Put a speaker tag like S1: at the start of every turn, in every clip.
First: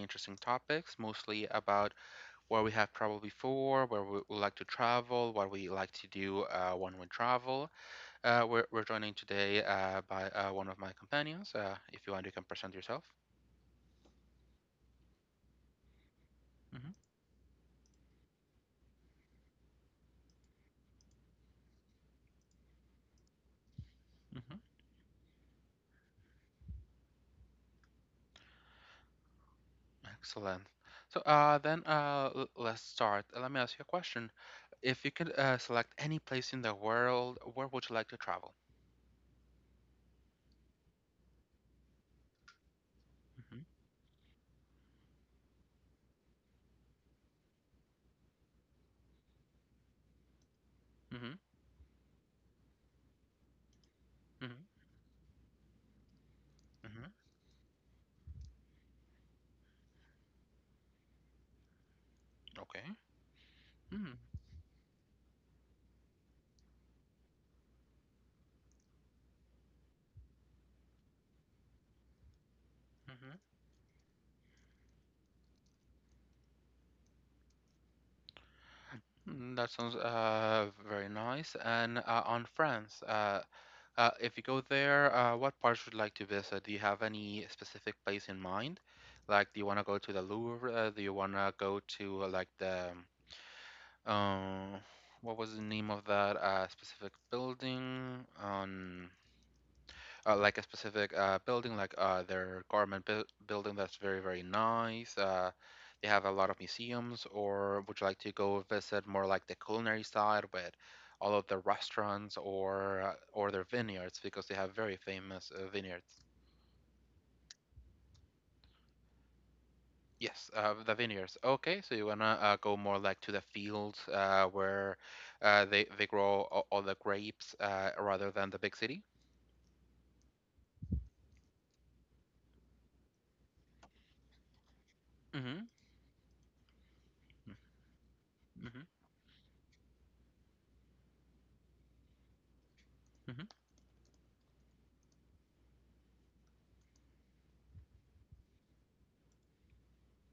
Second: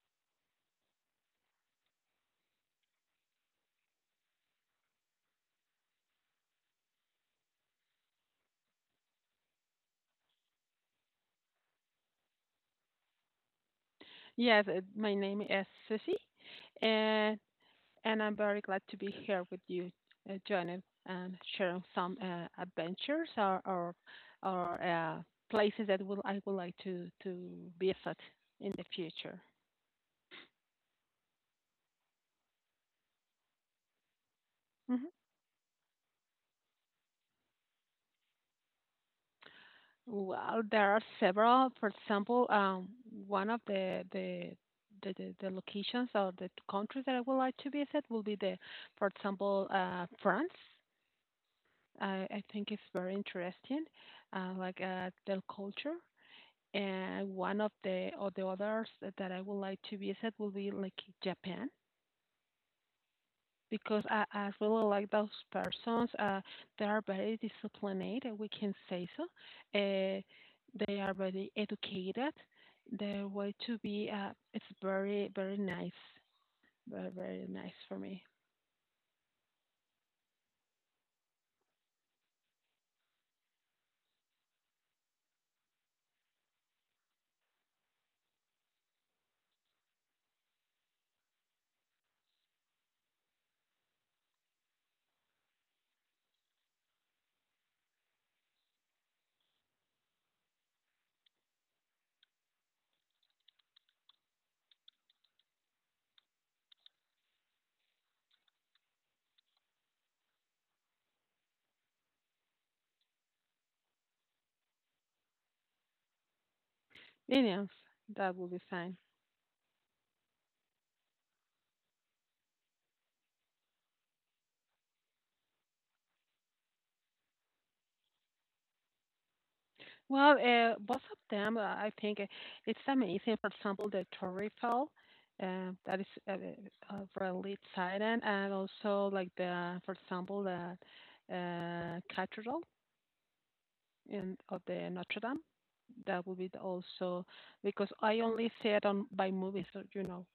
S1: interesting topics, mostly about where we have traveled before, where we would like to travel, what we like to do when we travel. We're joining today by one of my companions. If you want, you can present yourself.
S2: Yes, my name is Sissy,
S1: Hmm
S2: and and I'm very glad to be here with you, Janet, and sharing some adventures or or,
S1: hmm
S2: or uh, places that will I would like to visit in the future.
S1: Excellent. So then let's start. Let me ask you a question. If you
S2: Hmm.
S1: could select any place in the world, where would you like to travel?
S2: Well, there are several. For example, one
S1: Hmm
S2: of the locations or the countries that I would like to visit will be the, for example, France.
S1: hmm
S2: I think it's very interesting, uh,
S1: hmm
S2: like uh, their culture.
S1: hmm
S2: And one of the or the others that I would like to visit will be like Japan
S1: Okay.
S2: because
S1: Mm.
S2: I really like those persons. They are very disciplined, we can say so. Uh, they are very educated. Their
S1: Mhm.
S2: way to be it's very very nice for me.
S1: Mm, that sounds very nice. And on France, if you go there, what parts would you like to visit? Do you have any specific place in mind? Like, do you want to go to the Louvre? Do you want to go to like the um, what was the name of that specific building on? Like a specific building, like their government building that's very, very nice. They have a lot of museums, or would you like to go visit more like the culinary side with all of the restaurants or their vineyards because they have very famous vineyards.
S2: Minions, that will be fine.
S1: Yes, the vineyards. Okay, so you wanna go more like to the fields where they grow all the grapes rather than the big city.
S2: Well, both of them, I think it's amazing. For example, the Torrefell,
S1: Mm-hmm.
S2: that is really exciting, and
S1: Mm-hmm.
S2: also like the, for example, the Cathedral
S1: Mm-hmm.
S2: in of the Notre Dame. That would be the also because I only see it on by movies, so.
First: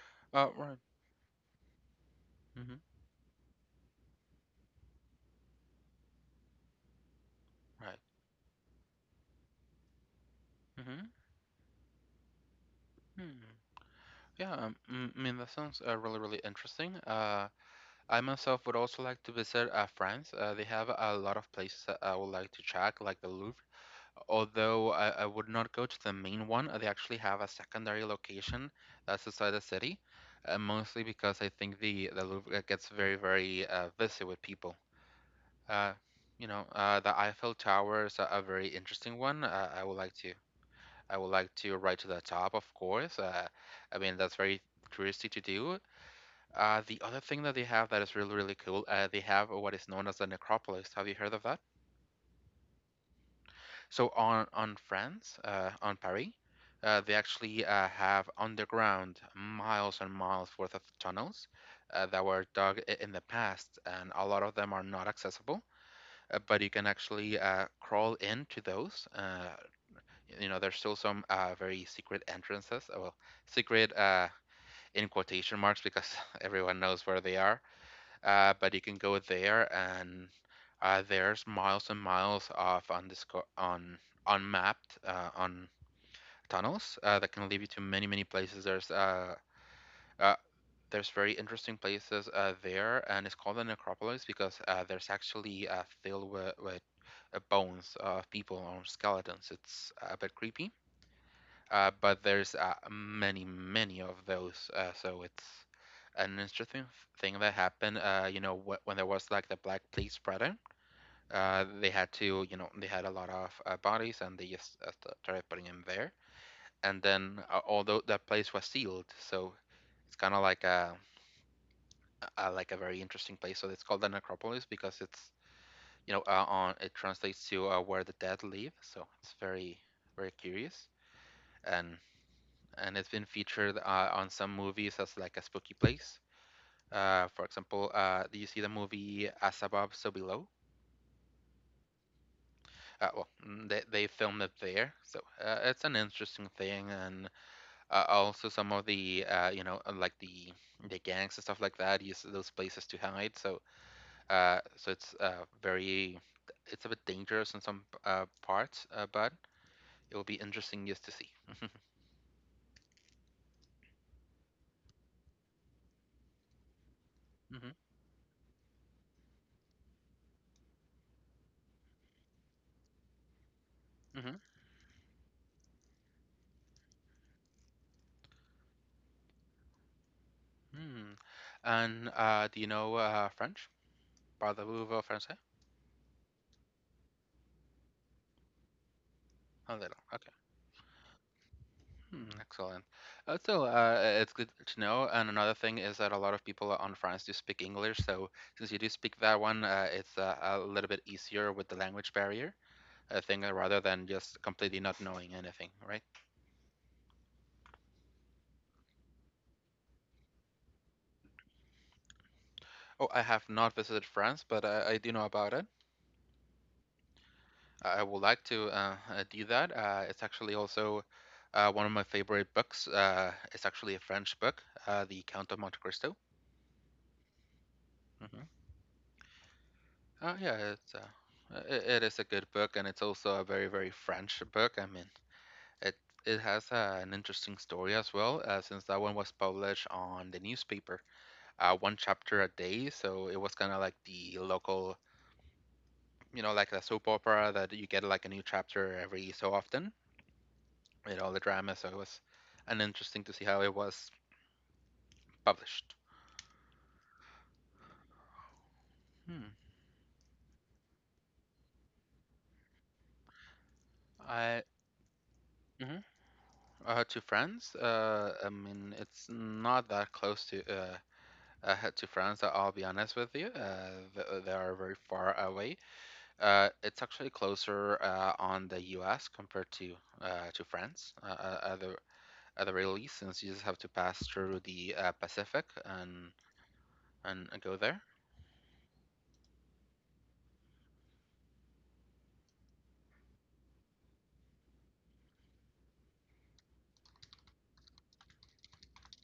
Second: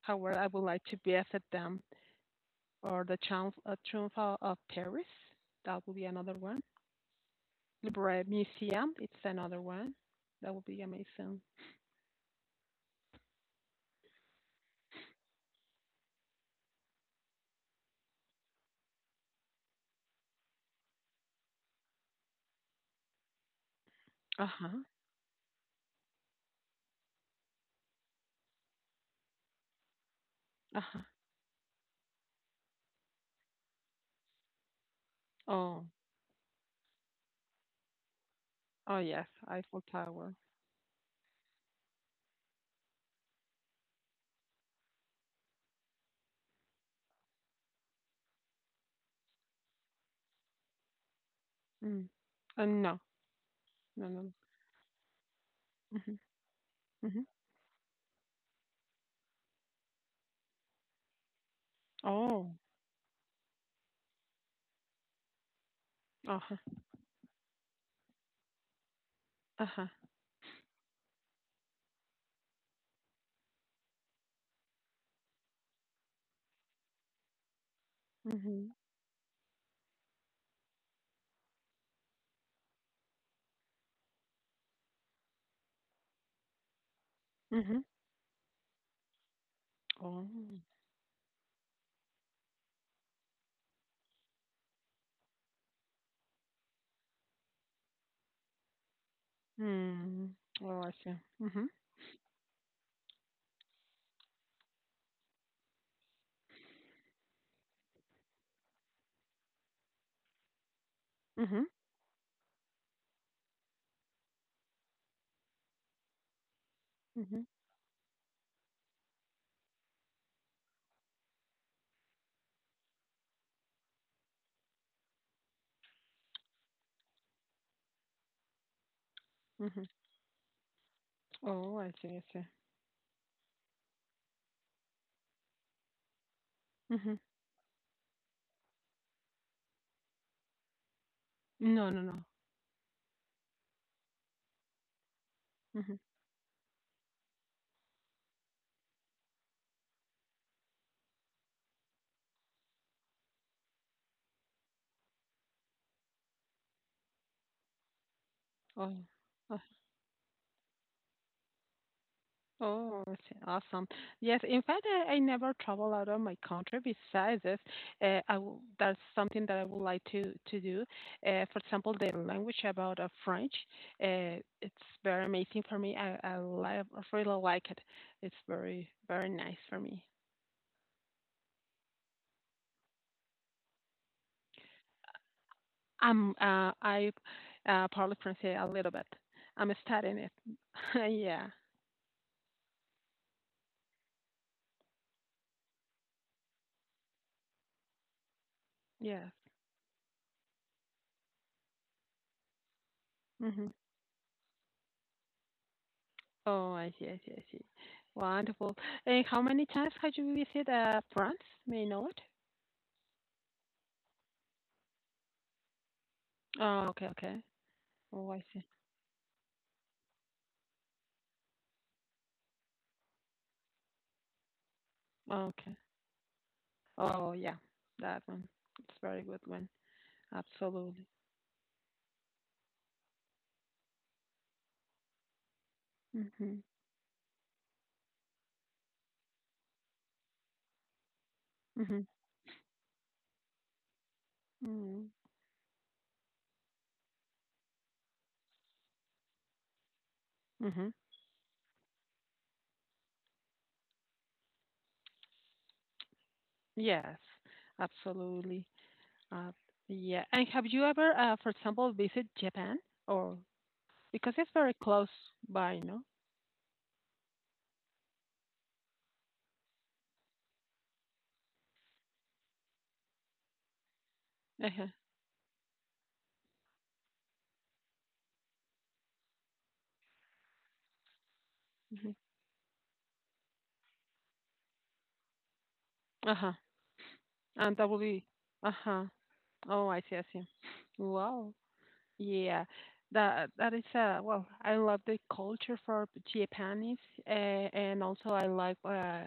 S2: However, I would
S1: Right.
S2: like to be at them
S1: Mm-hmm.
S2: or the Triumph of Paris. That would be another one.
S1: Right.
S2: Louvre Museum, it's another one. That would be
S1: Mm-hmm.
S2: amazing.
S1: Hmm. Yeah, I mean that sounds really, really interesting. I myself would also like to visit France. They have a lot of places that I would like to check, like the Louvre.
S2: Uh huh.
S1: Although I would not go to the main one, they actually have a secondary location that's inside the city,
S2: Uh-huh.
S1: mostly because I think the Louvre gets very, very busy with people.
S2: Oh.
S1: Uh, you know, the Eiffel Tower is a very
S2: Oh,
S1: interesting
S2: yes,
S1: one.
S2: Eiffel Tower.
S1: I would like to ride to the top, of course. I mean that's very touristy to do. The other thing that they have that is really, really cool, they have what is known as the necropolis. Have you heard of that?
S2: Mm. No.
S1: So
S2: No, no.
S1: on France, on
S2: Mhm.
S1: Paris, they
S2: Mhm.
S1: actually have underground miles and miles worth of tunnels that were
S2: Oh.
S1: dug in the past, and a lot of them are not accessible.
S2: Uh-huh.
S1: But you can actually crawl into those.
S2: Uh-huh.
S1: You know, there's still some very secret entrances. Well, secret in quotation marks because everyone knows where they are but
S2: Mhm.
S1: you can go there and there's miles and miles of undisco- on unmapped on tunnels that can lead you to
S2: Mhm.
S1: many many places.
S2: Oh.
S1: Uh, there's very interesting places there, and it's called the necropolis because there's actually filled with bones of people or skeletons. It's a
S2: Mm.
S1: bit creepy
S2: Oh, I see. Mhm.
S1: but there's many, many of those. So it's an interesting thing that happened. You know, when there was like the Black Plague spreading,
S2: Mhm.
S1: they had to, you know, they had a lot of bodies and they just started putting them there. And
S2: Mhm.
S1: then, although that place was sealed, so it's kind of like a like a very interesting place. So it's called the necropolis because it's, you know, on it translates to where the dead live. So it's very,
S2: Mhm.
S1: very curious.
S2: Oh, I
S1: And
S2: see. I see.
S1: it's been featured on some movies as like a spooky place.
S2: Mhm.
S1: For example, do you see the movie As Above, So Below?
S2: No, no, no.
S1: Well, they filmed it there, so it's an
S2: Mhm.
S1: interesting thing. And also some of the you know like the gangs and stuff like that use those places to hide. So so it's very it's a bit dangerous in some parts,
S2: Oh.
S1: but it will be interesting just to see.
S2: Oh, that's awesome. Yes, in fact, I never travel out of my country. Besides this,
S1: hmm
S2: I w that's something that I would like to do. For example, the language about French,
S1: hmm
S2: it's very amazing for me. I really like it. It's very very nice for me.
S1: hmm And do you know French? Parlez-vous français?
S2: I probably pronounce a little bit. I'm
S1: A little.
S2: studying
S1: Okay.
S2: it. Yeah.
S1: Hmm, excellent. So it's good to know. And another thing is that a lot of people on France do speak English. So since you do speak
S2: Yes.
S1: that one, it's a little bit easier with the language barrier thing
S2: Mm-hmm.
S1: rather than just completely not knowing anything, right?
S2: Oh, I see, I see, I see. Wonderful. And how many times had you visited France? May I know it?
S1: Oh, I have not visited France, but I do know about it.
S2: Oh, okay, okay.
S1: I would
S2: Oh, I
S1: like
S2: see.
S1: to do that. It's actually also one of my favorite books. It's actually a French book, The
S2: Oh,
S1: Count of
S2: okay.
S1: Monte Cristo.
S2: Oh, yeah, that
S1: Mm-hmm.
S2: one. It's a very good one.
S1: Oh yeah,
S2: Absolutely.
S1: it is a good book, and it's also a very very French book. I mean, it it
S2: Mhm.
S1: has an interesting story as well, since that one was published on the newspaper, one
S2: Mhm.
S1: chapter a day. So it was kind of like the local,
S2: Mhm.
S1: you know, like a soap opera that you get like a new chapter every so often.
S2: Mhm.
S1: You know, the drama. So it was an interesting to see how it was published.
S2: Yes, absolutely.
S1: Hmm.
S2: Uh, yeah. And have you ever, for example, visit Japan or because it's
S1: I.
S2: very close by, no?
S1: Mhm. To France, I mean, it's not that close to. To France, I'll be honest with you. They are
S2: Uh-huh.
S1: very far away. It's actually closer on the U.S. compared to France at the
S2: Mhm.
S1: very least, since you just have to pass through the Pacific and
S2: Uh-huh. And
S1: go
S2: that will
S1: there.
S2: be. Uh-huh. Oh, I see, I see. Wow. Yeah, that is well, I love the culture for Japanese, and also I like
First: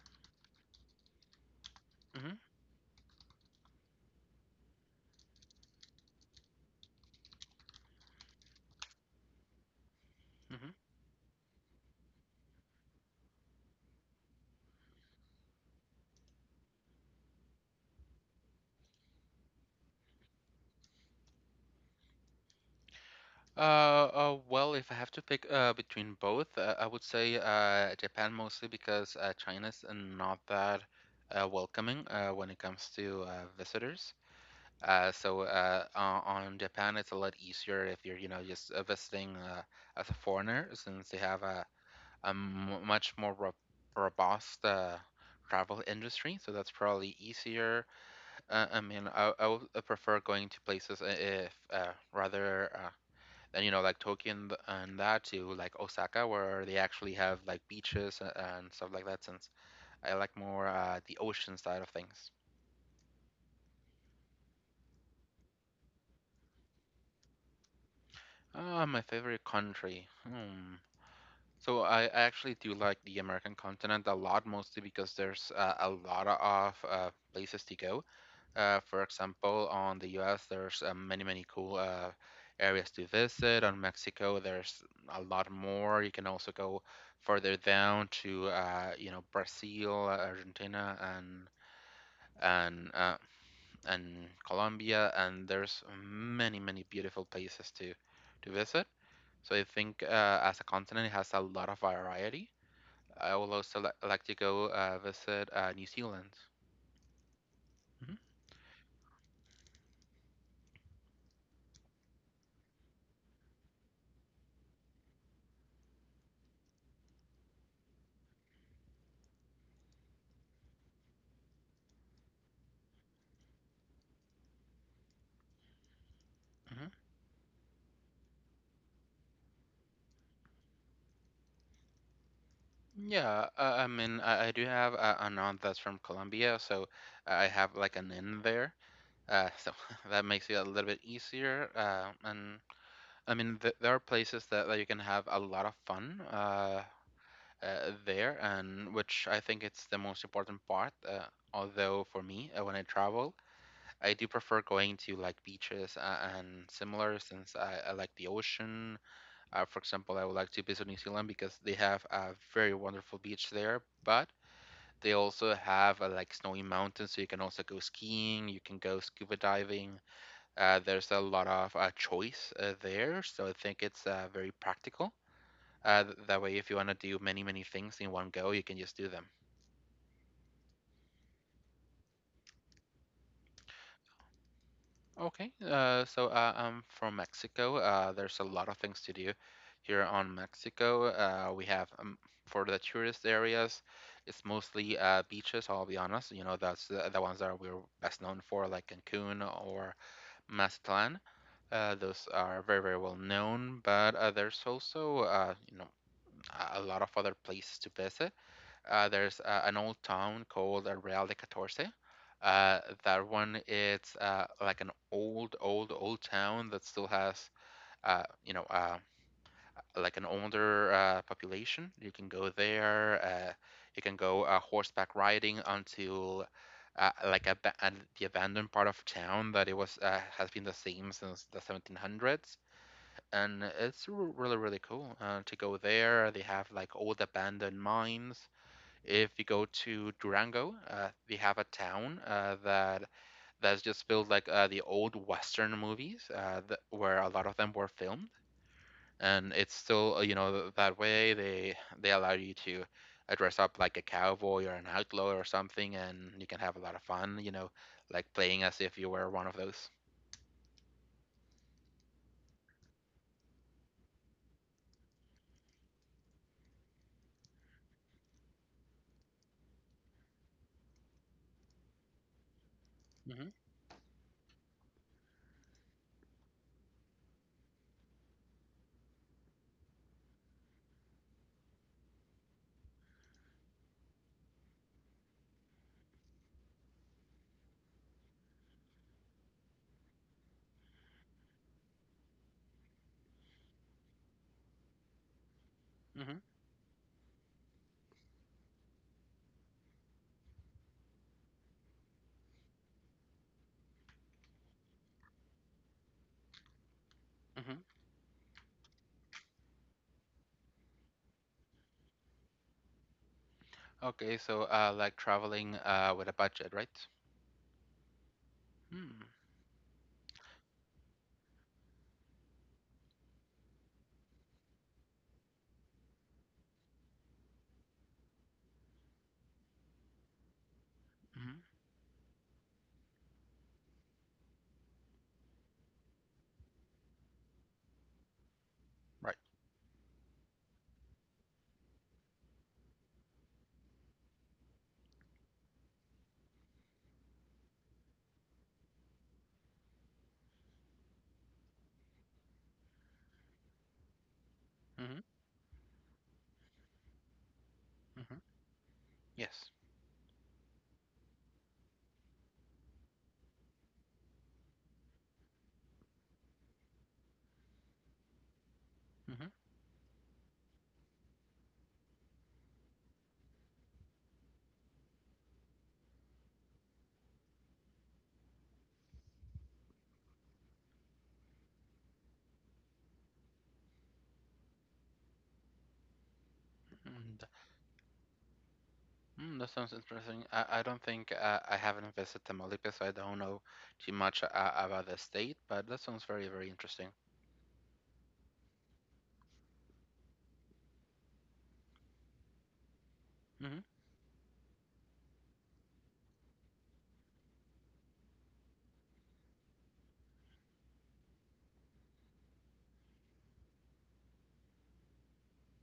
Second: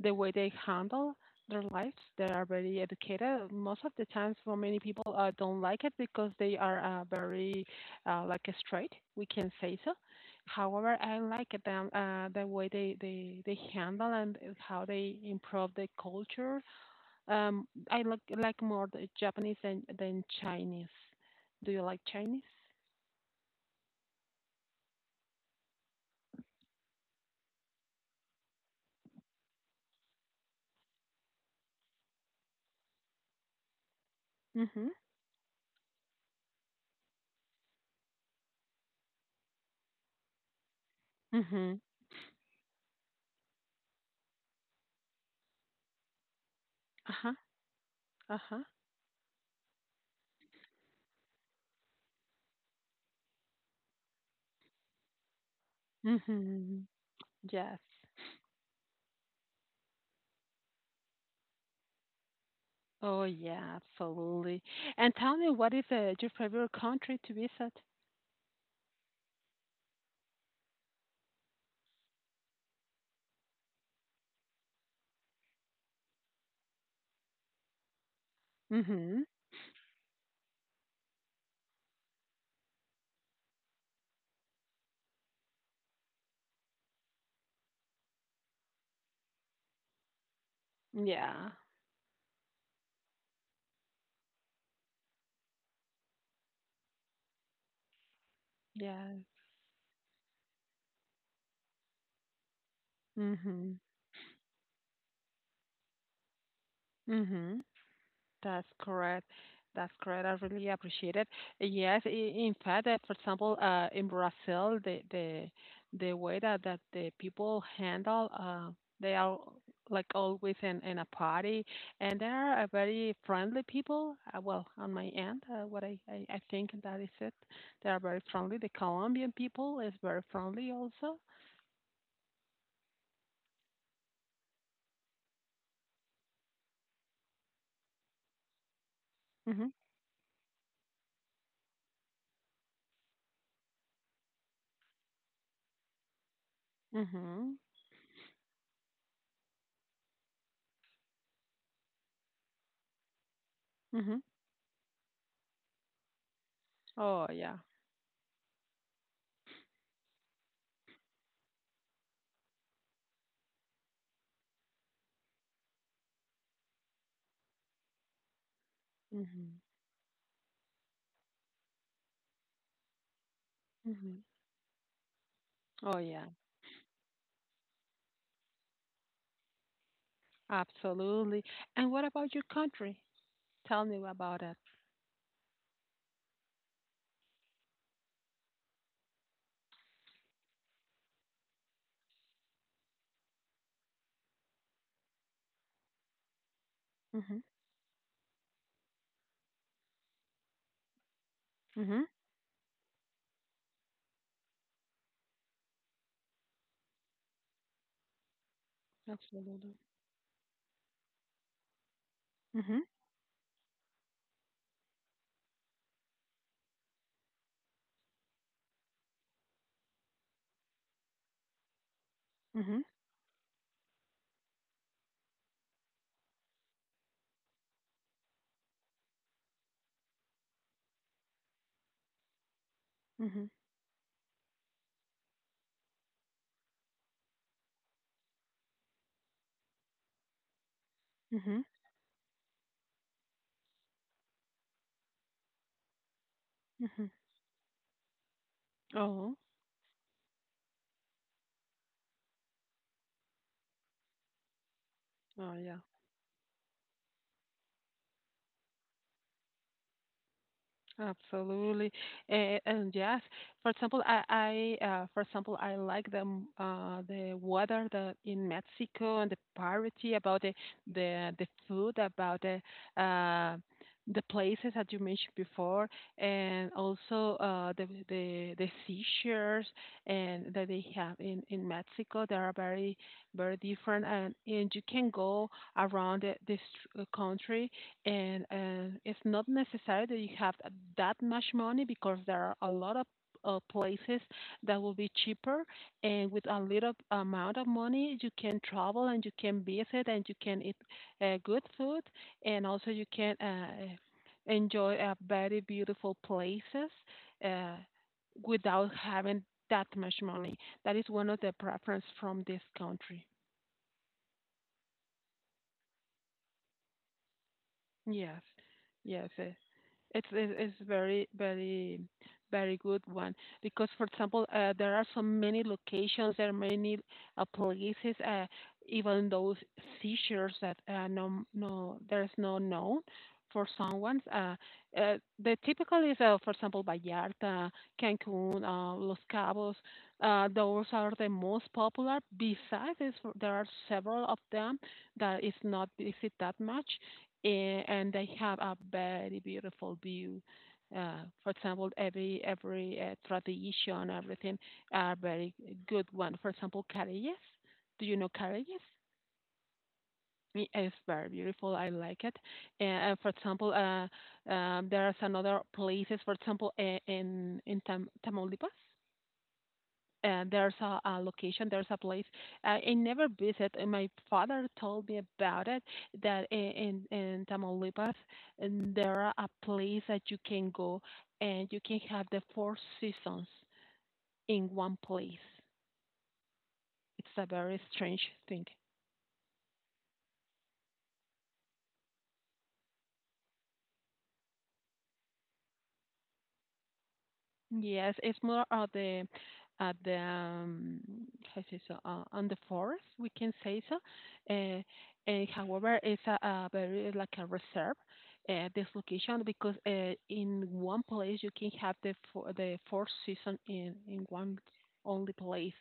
S2: the way they handle their lives. They
S1: Hmm
S2: are very educated. Most of the times, for many people, don't like it because they are very like straight. We can say so.
S1: hmm
S2: However, I like them the way they handle and how they improve the culture. I like more the Japanese than Chinese. Do you like Chinese?
S1: Well, if I have to pick between both, I would say Japan mostly because China's not that welcoming when it comes to visitors.
S2: Mm-hmm.
S1: So on Japan, it's a lot easier if you're, you know, just visiting as a foreigner, since they have
S2: Mm-hmm.
S1: a much more ro robust travel industry. So that's probably
S2: Uh-huh.
S1: easier.
S2: Uh-huh.
S1: I mean, I would prefer going to places I- if rather than, you know, like Tokyo and that to like Osaka, where they
S2: Hmm.
S1: actually have like
S2: Yes.
S1: beaches and stuff like that, since I like more the ocean side of things.
S2: Oh yeah, absolutely. And tell me, what is your favorite country to visit?
S1: Ah, my favorite country. Hmm. So I actually do like the American continent a lot, mostly because there's a lot of places to go. For
S2: Mm-hmm.
S1: example, on the U.S., there's many, many cool areas to visit. On Mexico, there's a lot more. You can also go further down to you know Brazil, Argentina, and
S2: Yeah.
S1: and uh, and Colombia, and there's many, many beautiful places to visit.
S2: Yes.
S1: So I think as a continent, it has a lot of variety. I would
S2: Mm-hmm.
S1: also like to go visit New Zealand.
S2: Mm-hmm.
S1: Hmm
S2: That's correct. That's correct. I really appreciate it. Yes, in fact, for example, in Brazil, the way that the people handle, they are like always in a party, and they are a very friendly people. Well, on my end, what I think
S1: hmm
S2: that is it. They are very friendly. The Colombian people is very friendly also.
S1: Yeah, I mean, I do have an aunt that's from Colombia, so I have like an in there. So
S2: Mhm.
S1: that makes it a little bit easier. And I mean, th there are places that you can have a lot of fun uh,
S2: Mhm.
S1: there, and which I think it's the most important part. Although for me, when I travel, I
S2: Mhm.
S1: do prefer going to like beaches and similar,
S2: Oh
S1: since
S2: yeah.
S1: I like the ocean. For example, I would like to visit New Zealand because they have a very wonderful beach there, but they also have like snowy mountains, so you can also go skiing, you can go scuba
S2: Mhm.
S1: diving. There's a lot of choice there, so I think it's
S2: Mhm.
S1: very practical.
S2: Oh yeah.
S1: That way, if you want to do many, many things in one go, you can just do them.
S2: Absolutely. And what about your country? Tell me about it.
S1: Okay, so I'm from Mexico. There's a lot of things to do here on Mexico. We have for the tourist areas, it's mostly beaches. I'll be honest, you know, that's the ones
S2: Mhm.
S1: that we're best known for, like Cancun or Mazatlan.
S2: Mhm.
S1: Those are very, very well known. But there's also, you know, a lot of other places to visit. There's an
S2: Absolutely.
S1: old town called Real de Catorce.
S2: Mhm.
S1: That one, it's like an old, old, old town that still has, you know, like an older population. You can go
S2: Mhm.
S1: there. You can go horseback riding until like and the abandoned part of town that it was has been the same since the 1700s.
S2: Mhm.
S1: And it's really, really cool to go there. They have like old abandoned mines if you go to Durango, we have a
S2: Mhm.
S1: town that that's just built like the old Western movies, th
S2: Mhm.
S1: where a lot of them were filmed,
S2: Oh.
S1: and it's still that way. They allow you to dress up like a cowboy or an outlaw or
S2: Oh yeah.
S1: something, and you can have a lot of fun. Like playing as if you were one of those.
S2: Absolutely. And yes, for example, I for example, I like the the weather the in Mexico and the parity about the food, about the
S1: hmm
S2: uh, the places that you mentioned before, and also the seashores and that they have in Mexico. They are very very different, and you can go around this country and it's not necessary that you have that much money because there are a lot of places that will be cheaper and
S1: hmm
S2: with a little amount of money you can travel and you can visit and you can eat good food and also you can enjoy very beautiful places uh,
S1: hmm
S2: without having that much money. That is one of the preference from this country.
S1: Okay, so like traveling with a budget, right?
S2: Yes,
S1: Hmm.
S2: yes. It's it's very very very good one because for example there are so many locations. There are many places, even those seizures that no
S1: hmm
S2: no there's no known for someone, uh, the typical is for example Vallarta, Cancun, Los
S1: Right.
S2: Cabos. Those are the most popular. Besides this, there are several of them that is not visited that much, and they have a very beautiful view. For example, every tradition, everything are
S1: hmm
S2: very good one. For example, Carayes. Do you know
S1: hmm
S2: Carayes?
S1: Yes.
S2: It's very beautiful. I like it. And for example, there's another places. For example, in Tamaulipas, and there's a location, there's a place. I never visit, and my father told me about it that in Tamaulipas, and there are a place that you can go and you can have the four seasons in one place.
S1: hmm
S2: It's a very strange thing.
S1: Mm, that sounds interesting. I don't think I haven't visited Tamaulipas, so I don't know too much about the state, but that sounds very, very interesting.
S2: Yes, it's more of the at the how say so on the forest we can
S1: hmm
S2: say so. Uh, and however, it's a very like a reserve this location because in one place you can have the the four season in one only place.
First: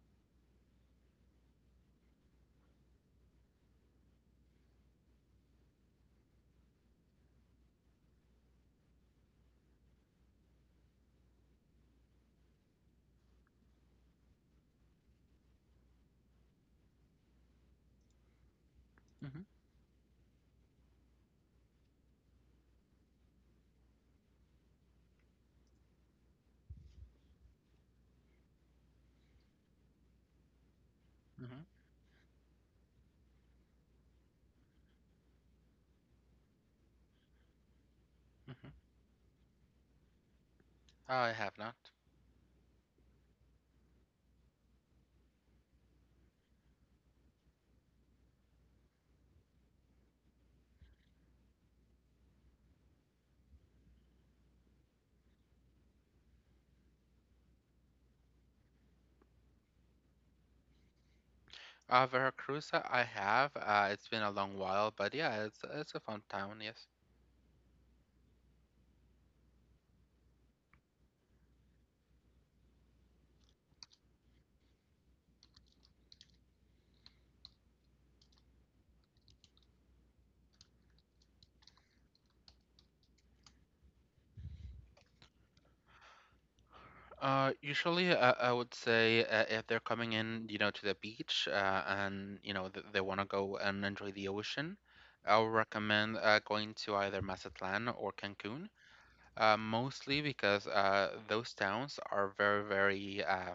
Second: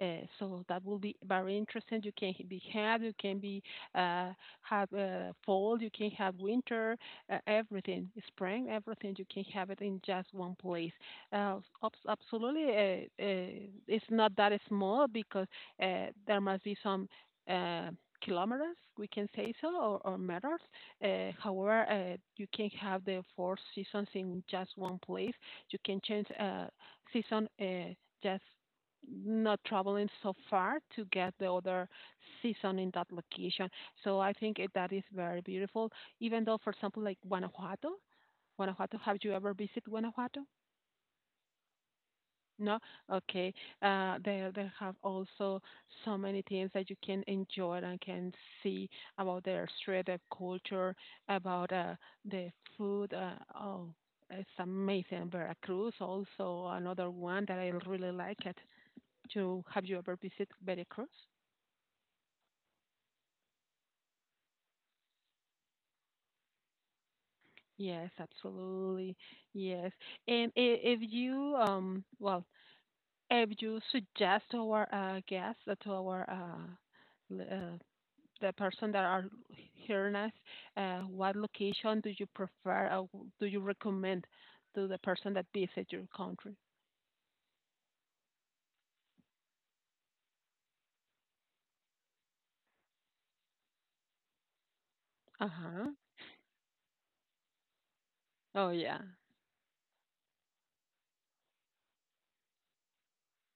S2: So that will be very interesting. You can be had, you can be uh, have fall, you can have winter, everything, spring, everything. You can have it in just one place, uh, absolutely. It's not that small because there must be some uh, kilometers, we can
S1: hmm
S2: say so, or meters. However, you can have the four seasons in just one place. You can change season, just not traveling so far to get the
S1: hmm
S2: other season in that location. So I think it, that is very beautiful. Even though, for example, like Guanajuato.
S1: hmm
S2: Have you ever visited Guanajuato?
S1: I have not.
S2: No, okay. They have also so many things that you can enjoy and can see about their street, their culture, about the food. Oh, it's amazing. Veracruz also another one that I really like it. To have you ever visit Veracruz?
S1: Veracruz, I have. It's been a long while, but yeah, it's a fun town, yes.
S2: Yes, absolutely. Yes, and if you well, if you suggest to our guests, l- uh, the person that are hearing us, what location do you prefer or do you recommend to the person that visit your country?
S1: Usually, I would say if they're coming in, you know, to the beach, and you know th they want to go and enjoy the ocean, I
S2: Uh
S1: would
S2: huh.
S1: recommend going to either Mazatlan or Cancun.
S2: Oh yeah.
S1: Mostly because those towns are very, very uh,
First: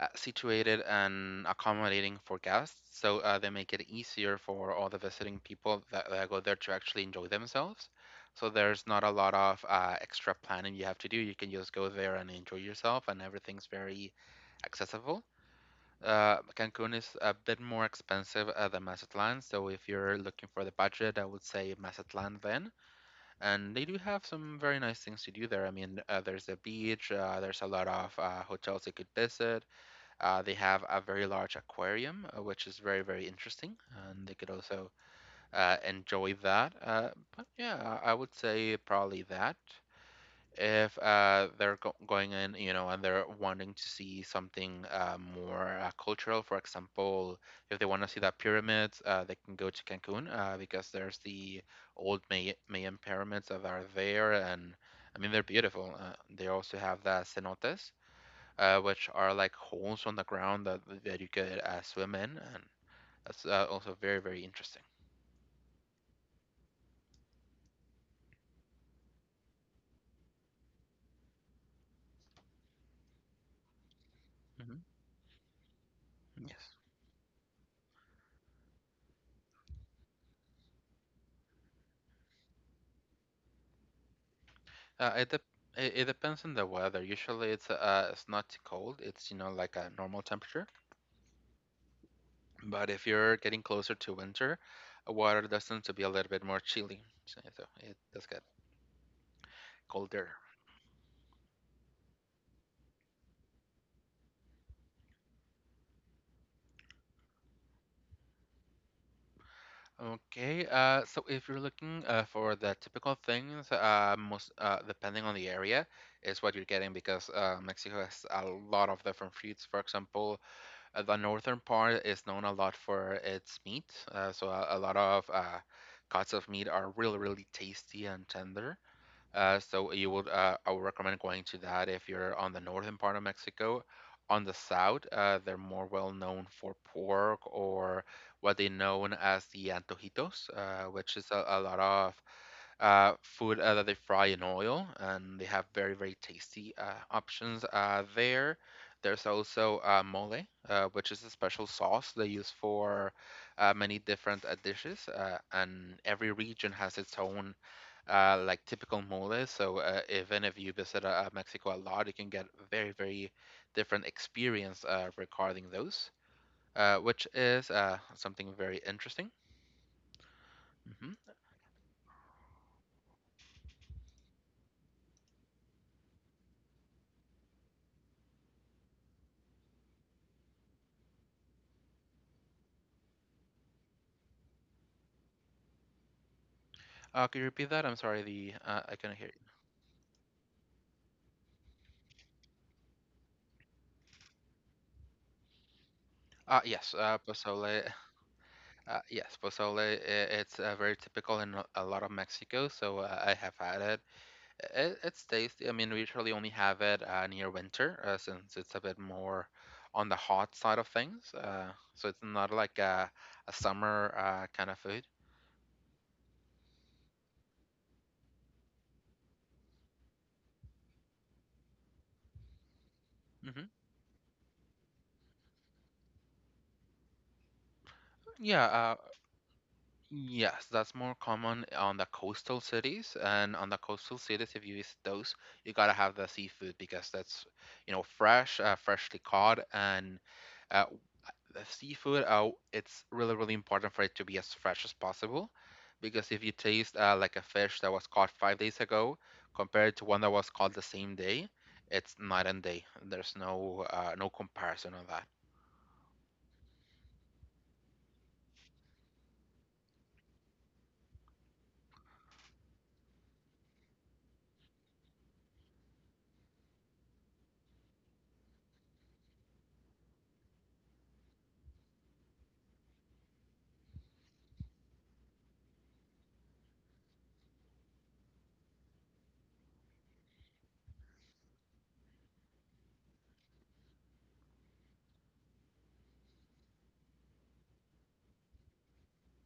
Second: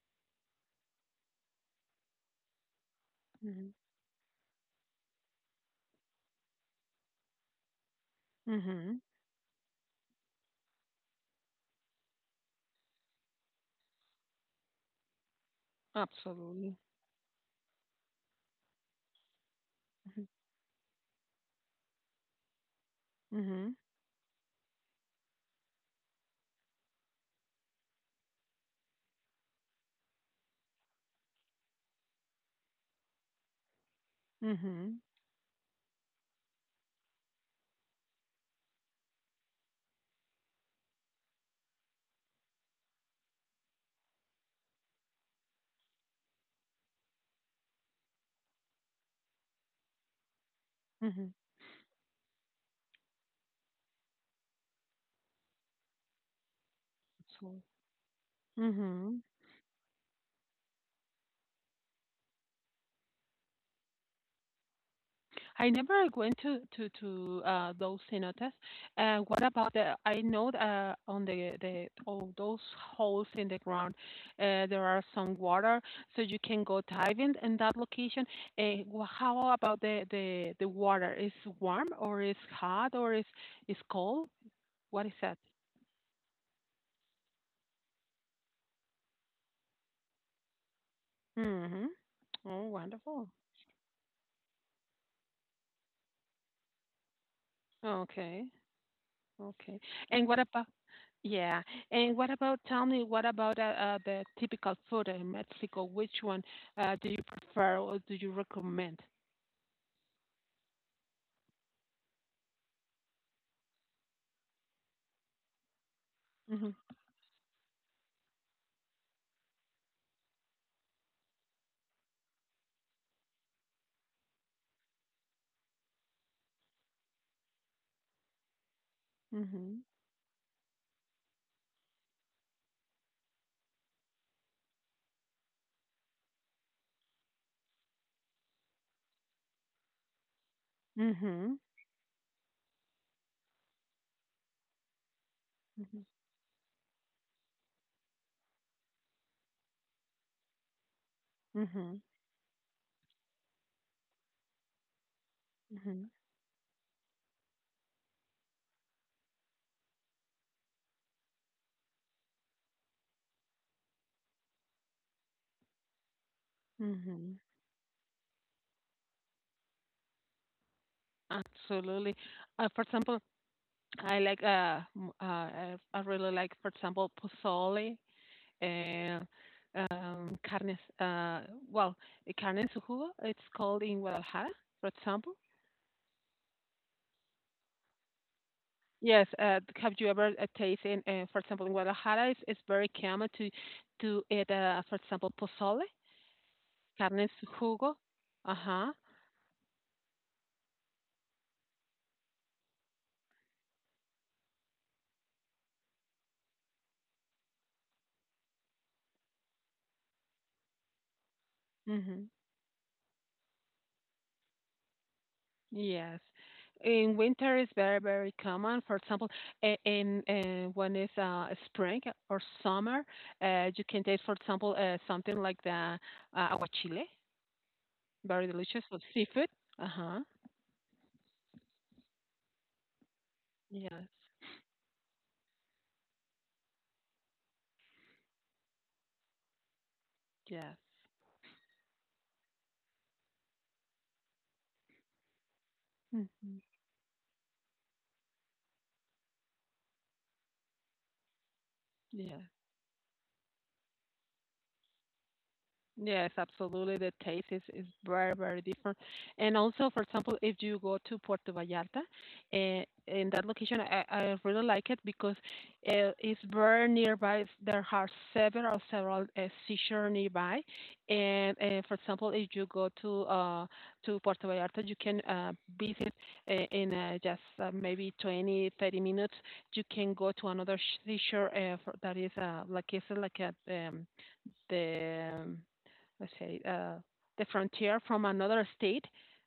S1: uh, situated and accommodating for guests. So they
S2: Mhm.
S1: make it easier for all the visiting people that, that go there to actually enjoy themselves. So there's
S2: Mhm.
S1: not a lot of extra planning you have to do. You can just go there and enjoy yourself, and everything's very accessible.
S2: Absolutely.
S1: Cancun is a bit more expensive than Mazatlan. So if you're
S2: Mhm.
S1: looking for the budget, I would say Mazatlan then. And
S2: Mhm.
S1: they do have some very nice things to do there. I mean, there's a beach, there's a lot of hotels you could visit. They have a very large aquarium, which is very, very interesting, and they could also
S2: Mhm.
S1: enjoy that. But yeah, I would say probably that if they're go going in, you know, and they're wanting to see something more cultural, for example, if they want to see that pyramid, they can go to Cancun because there's
S2: Mhm.
S1: the old Mayan pyramids that are there, and I mean they're beautiful. They also have the
S2: Absolutely.
S1: cenotes, which
S2: Mhm.
S1: are like holes on the ground that that you could swim in, and that's also very very interesting.
S2: I never went to those cenotes. What about the? I know on the those holes in the ground,
S1: hmm
S2: there are some water, so you can
S1: Yes.
S2: go diving in that location. How about the water? Is warm or is hot or is cold? What
S1: Uh,
S2: is
S1: it,
S2: that?
S1: dep it it depends on the weather. Usually it's not too cold. It's you know like a normal temperature.
S2: Mm-hmm. Oh,
S1: But if
S2: wonderful.
S1: you're getting closer to winter, water does tend to be a little bit more chilly. So so it does get
S2: Okay. Okay. And
S1: colder.
S2: what about? Yeah. And what about, tell me, what about the typical food in Mexico? Which one do you prefer or do you recommend?
S1: Okay. So if you're looking for the typical things, most depending on the area, is what you're
S2: Mhm.
S1: getting because Mexico has a lot of different fruits. For example, the northern part is known a lot for its meat. So a lot of cuts of meat are really, really tasty and tender.
S2: Mhm.
S1: I would recommend going to that if you're on the northern part of Mexico. On the south, they're more well known for pork or what they known as the antojitos, which is a,
S2: Mhm.
S1: a lot of food that they fry in oil, and they have very, very tasty options there. There's also mole, which is a special
S2: Mhm. Mhm.
S1: sauce they use for many different dishes, and
S2: Mhm.
S1: every region has its own like typical mole. So even if you visit Mexico a lot, you can get very, very different experience regarding those, which
S2: Mhm.
S1: is something very interesting. hmm
S2: Absolutely. For example, I like I really like, for example, pozole and carnes well, carne en su jugo, it's called in Guadalajara, for example.
S1: Could you repeat that? I'm sorry, the I couldn't
S2: Yes.
S1: hear you.
S2: Have you ever tasted, for example, in Guadalajara, it's very common to eat, for example, pozole,
S1: Yes,
S2: carne en su
S1: pozole.
S2: jugo. Uh huh.
S1: Yes, pozole. It's very typical in a lot of Mexico, so I have had it. Eh, it's tasty. I mean, we usually only have it near winter, since it's a bit more on the hot side of things. So it's
S2: Mhm.
S1: not like a summer kind of food.
S2: Yes. In winter, it's very very common. For example, I- in when it's spring or summer,
S1: hmm
S2: you can taste, for example, something like the aguachile, very
S1: Yeah,
S2: delicious
S1: uh,
S2: with seafood. Uh huh.
S1: Yes, that's more common on the coastal cities. And on the
S2: Yes.
S1: coastal cities, if you visit those, you gotta have the seafood because that's, you know, fresh, freshly caught. And
S2: Yes.
S1: uh, the seafood, it's really, really important for it to be as fresh as possible. Because if you
S2: Mhm.
S1: taste like a fish that was caught 5 days ago compared to one that was caught the same day, it's
S2: Yes.
S1: night and day. There's no no comparison on that.
S2: Yes, absolutely. The taste is very, very different. And also, for example, if you go to Puerto Vallarta, in that location, I really like it because it's very nearby. There are several seashore nearby. And for example, if you go to Puerto Vallarta, you can visit in just maybe 20 to 30 minutes. You can go to another seashore that is like it's like a the let's say the frontier from another state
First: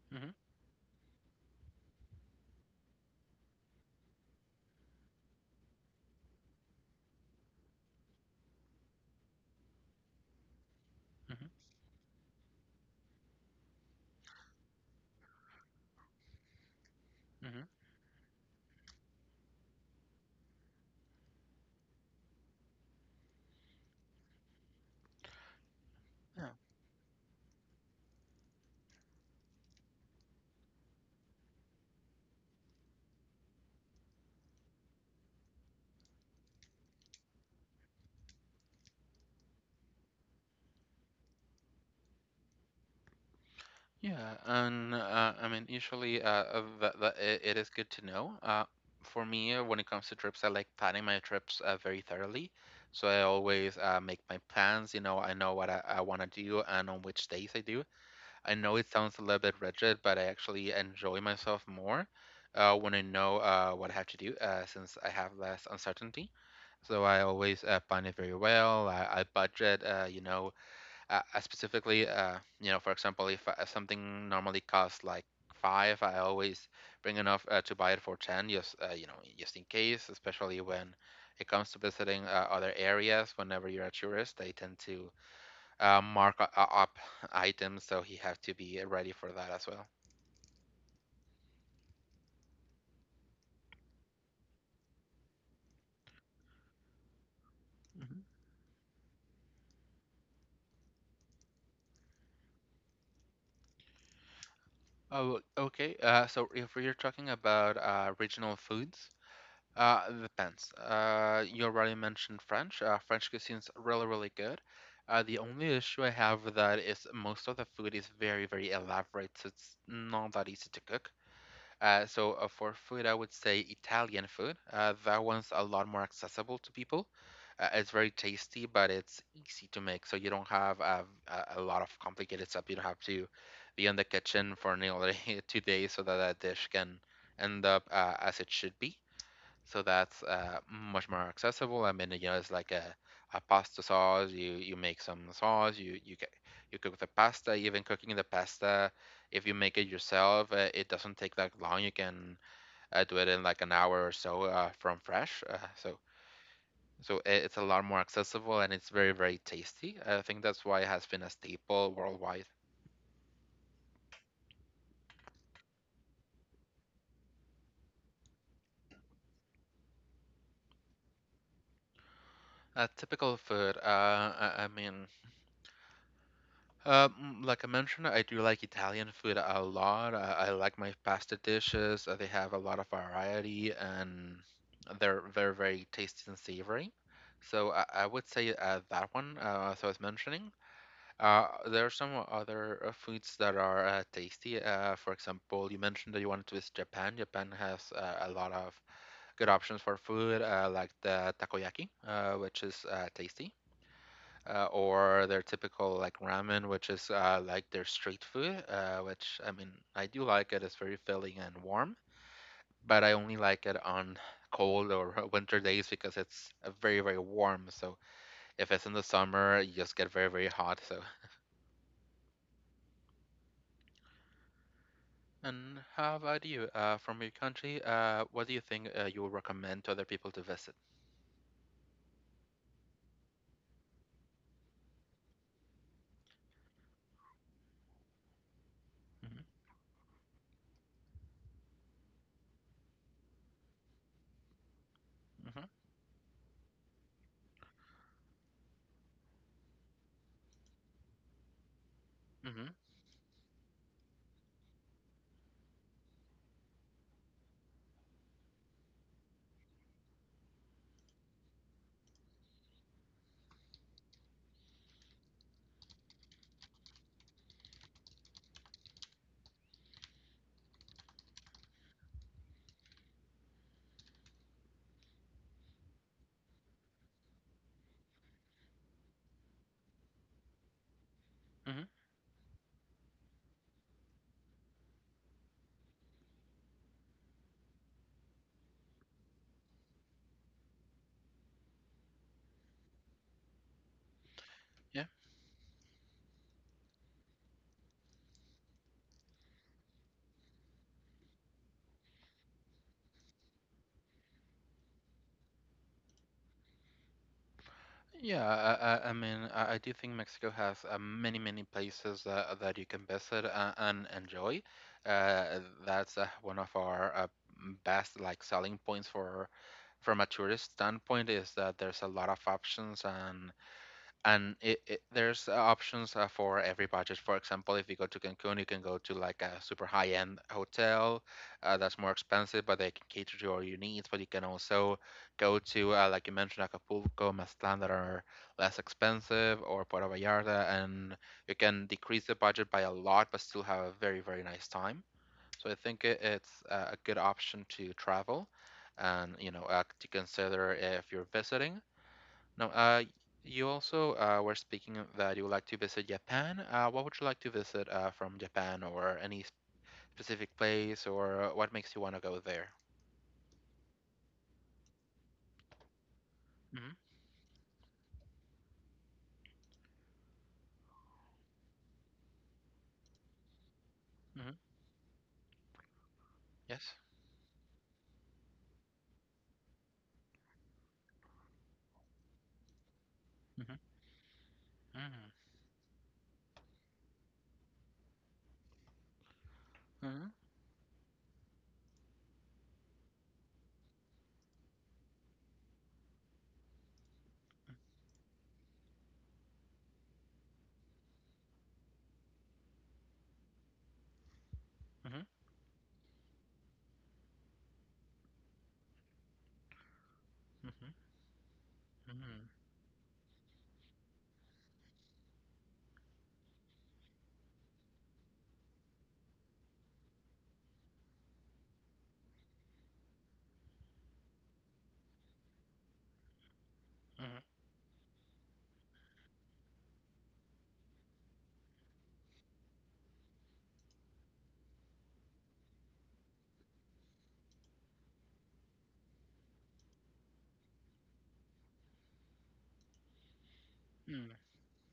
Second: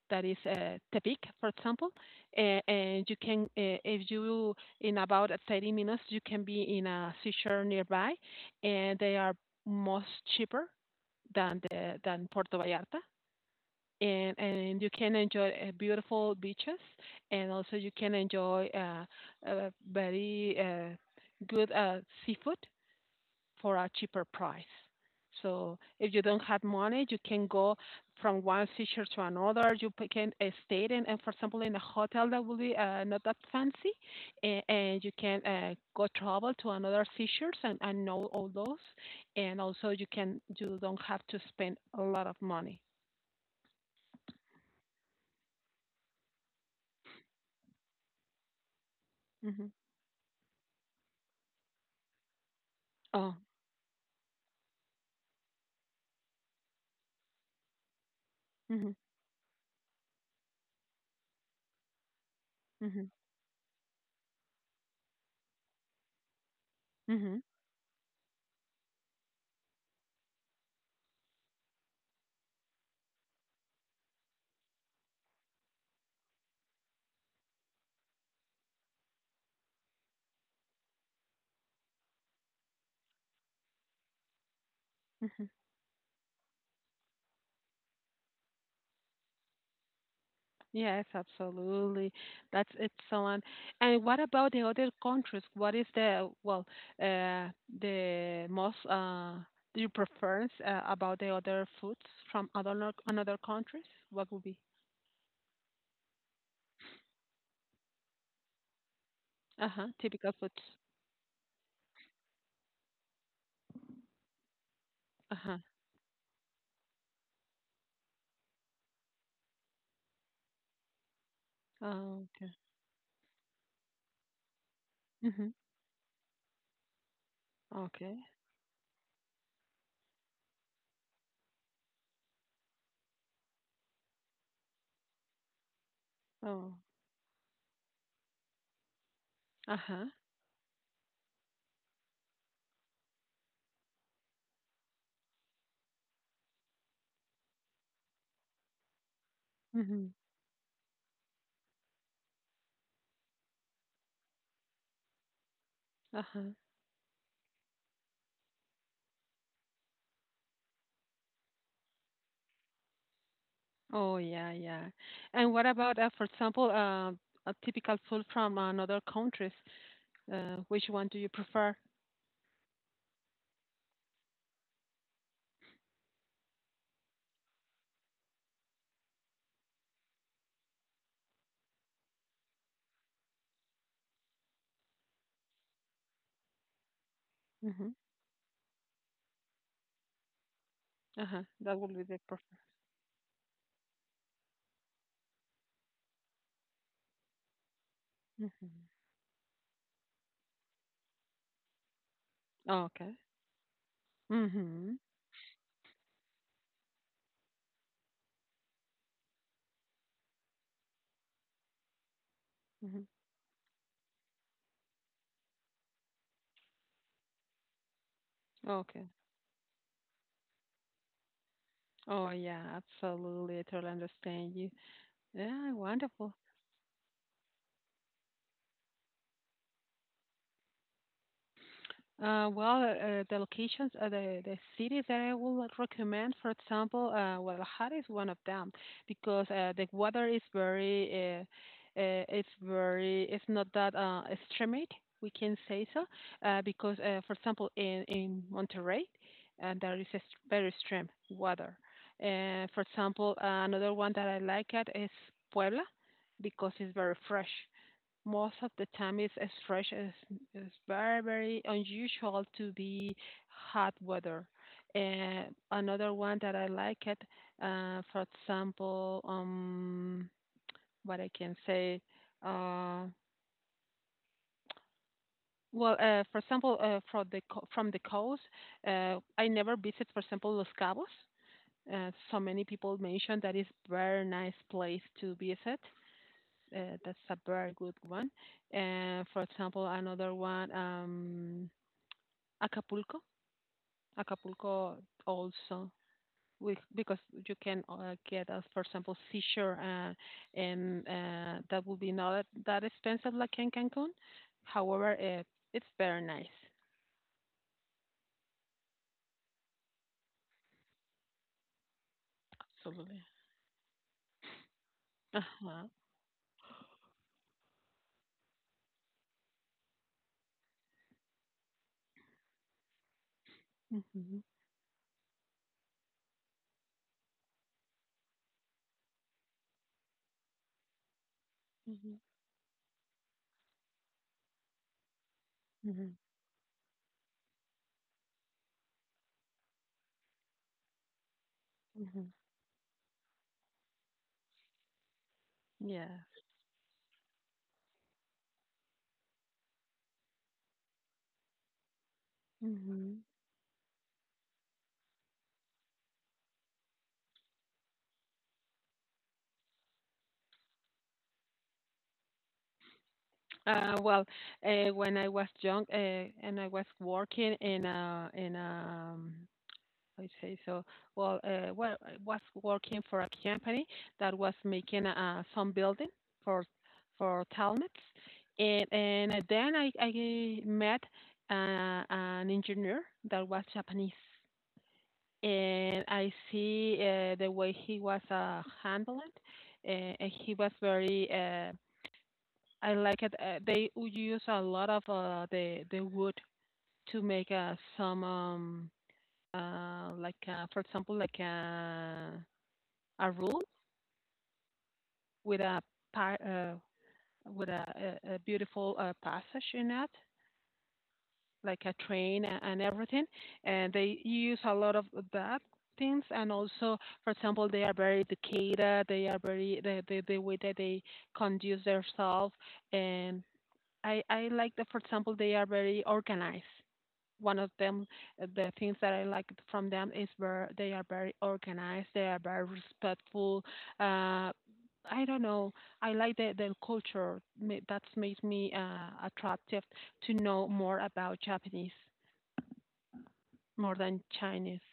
S2: that
S1: hmm
S2: is Tepic, for example, and you can if you in about 30 minutes you can be in a seashore nearby, and they are much cheaper than the than Puerto Vallarta. And you can enjoy beautiful beaches, and
S1: hmm
S2: also you can enjoy very good seafood for a cheaper price. So if you don't
S1: hmm
S2: have money, you can go from one feature to another. You can stay in, and for example, in a hotel that will be not that fancy, and you can go travel to another features and know all those. And also, you don't have to spend a lot of money.
S1: Yeah, and I mean, usually that, it is good to know. For me,
S2: Hmm.
S1: when it comes to trips, I like planning my trips very thoroughly. So I
S2: Oh.
S1: always make my plans. You know, I know what I want to do and on which days I do. I know it
S2: Hmm.
S1: sounds a little bit rigid, but I actually enjoy myself more when I
S2: Hmm.
S1: know what I have to do, since I have less uncertainty. So I always plan it very well. I budget, specifically, you know, for example, if something normally costs like five, I always bring enough to buy it for ten, just you know, just in case. Especially when it comes to visiting other areas, whenever you're a tourist, they tend to
S2: Hmm.
S1: mark up items, so you have to be ready for that as well.
S2: Yes, absolutely. That's excellent. And what about the other countries? What is the, well, uh,
S1: Mhm.
S2: the most, do you preference about the other foods from other another countries? What would be?
S1: Oh, okay. So if we're talking about regional foods.
S2: Uh-huh,
S1: It
S2: typical
S1: depends.
S2: foods.
S1: You already mentioned French. French cuisine's really, really good. The
S2: Uh-huh.
S1: only issue I have with that is most of the food is very, very elaborate, so it's not that easy to cook.
S2: Oh,
S1: So
S2: okay.
S1: for food, I would say Italian food. That one's
S2: Mhm.
S1: a lot more accessible to people. It's very
S2: Okay.
S1: tasty, but it's easy to make, so you don't have a lot of complicated stuff. You don't have to be in the kitchen for nearly 2 days so that that dish
S2: Oh.
S1: can end up as it should be. So
S2: Uh-huh.
S1: that's much more accessible. I mean, you know, it's like a pasta sauce. You make some sauce. You get you cook the pasta. Even cooking the pasta, if you make it
S2: Mhm.
S1: yourself, it doesn't take that long. You can do it in like an hour or so from fresh.
S2: Uh-huh.
S1: It's a lot more accessible and it's very very tasty. I think that's why it has been a staple worldwide.
S2: Oh, yeah, yeah. And what about, for example, a typical food from another countries? Which one do you prefer?
S1: Typical food. I mean. Like I mentioned, I do like Italian food a lot. I like my pasta dishes. They have a lot of variety and they're very, very tasty and savory. So
S2: Mm-hmm.
S1: I would say that one, as I was mentioning.
S2: Uh-huh. That
S1: There are
S2: will be the
S1: some
S2: perfect.
S1: other foods that are tasty. For example, you mentioned that you wanted to visit Japan. Japan has a lot
S2: Prefer.
S1: of
S2: Mhm.
S1: good options for food, like the takoyaki, which is
S2: Okay.
S1: tasty
S2: Mhm.
S1: or their typical like ramen, which is like their street food, which I mean I do like it. It's very filling and warm, but
S2: Mhm.
S1: I only like it on cold or winter days because it's very very warm. So if it's in the
S2: Okay.
S1: summer, you just get very very hot. So
S2: Oh, yeah, absolutely. I totally understand you. Yeah,
S1: and how
S2: wonderful.
S1: about you? From your country, what do you think you would recommend to other people to visit?
S2: Well, the locations, the cities that I would recommend, for example, Guadalajara is one of them because the weather is very, it's not that extremate, we can
S1: Mm-hmm.
S2: say so, because for example, in Monterrey, there is very extreme weather.
S1: Mm-hmm. Mm-hmm.
S2: For example, another one that I like it is Puebla because it's very fresh most of the time. It's a stretch is It's very very unusual to be hot weather. And another one that I like it, for example, what I can say uh well, for example, from from the coast, I never visit, for example, Los Cabos. So many people mention that is very nice place to visit. That's a very good one. And for example, another one, Acapulco. Acapulco
S1: mm
S2: also, because you can get, for example, seashore, and that would be not that expensive like in Cancun. However, it's very nice.
S1: Yeah, I mean, I do think Mexico has many, many places that, that you can
S2: Absolutely.
S1: visit and enjoy.
S2: Uh
S1: Uh,
S2: huh.
S1: that's one of our best like selling points for from a tourist standpoint is that there's a lot of options and
S2: Mhm.
S1: and it, it, there's options for every budget. For example, if you go to Cancun, you can go to like a super high-end hotel that's more
S2: Mhm.
S1: expensive, but they can cater to all your needs. But you can also go to,
S2: Mhm.
S1: like you mentioned, Acapulco, Mazatlan that are less expensive, or Puerto Vallarta, and you can decrease
S2: Mhm.
S1: the budget by a lot, but still have a very, very nice time. So I think
S2: Yes.
S1: it's a good option to travel and you know to consider if you're visiting now,
S2: Mhm.
S1: you also were speaking of that you would like to visit Japan. What would you like to visit from Japan, or any specific place, or what makes you want to go there?
S2: Well, when I was young, and I was
S1: Mm-hmm.
S2: working in a, I say so. Well, I was working for a company that
S1: Mm-hmm.
S2: was making some building for
S1: Yes.
S2: helmets, and then I met an engineer that was
S1: Mm-hmm.
S2: Japanese,
S1: Mm-hmm.
S2: and I see the way he was handling, uh,
S1: Mm-hmm.
S2: and he was very. I like it. They use a lot of the wood to make some like for example like a room with pa- uh, with a beautiful passage in it,
S1: Mm-hmm.
S2: like a train
S1: Mm-hmm.
S2: and everything. And they use a lot of that things. And also for example they are very educated. They are very, the way that they conduct themselves. And I like that, for example, they are very organized. One of them, the things that I like from them is where they are very organized. They are very respectful. uh I don't know. I like the culture. That's made me attractive to know more about Japanese more than
S1: Mm-hmm.
S2: Chinese.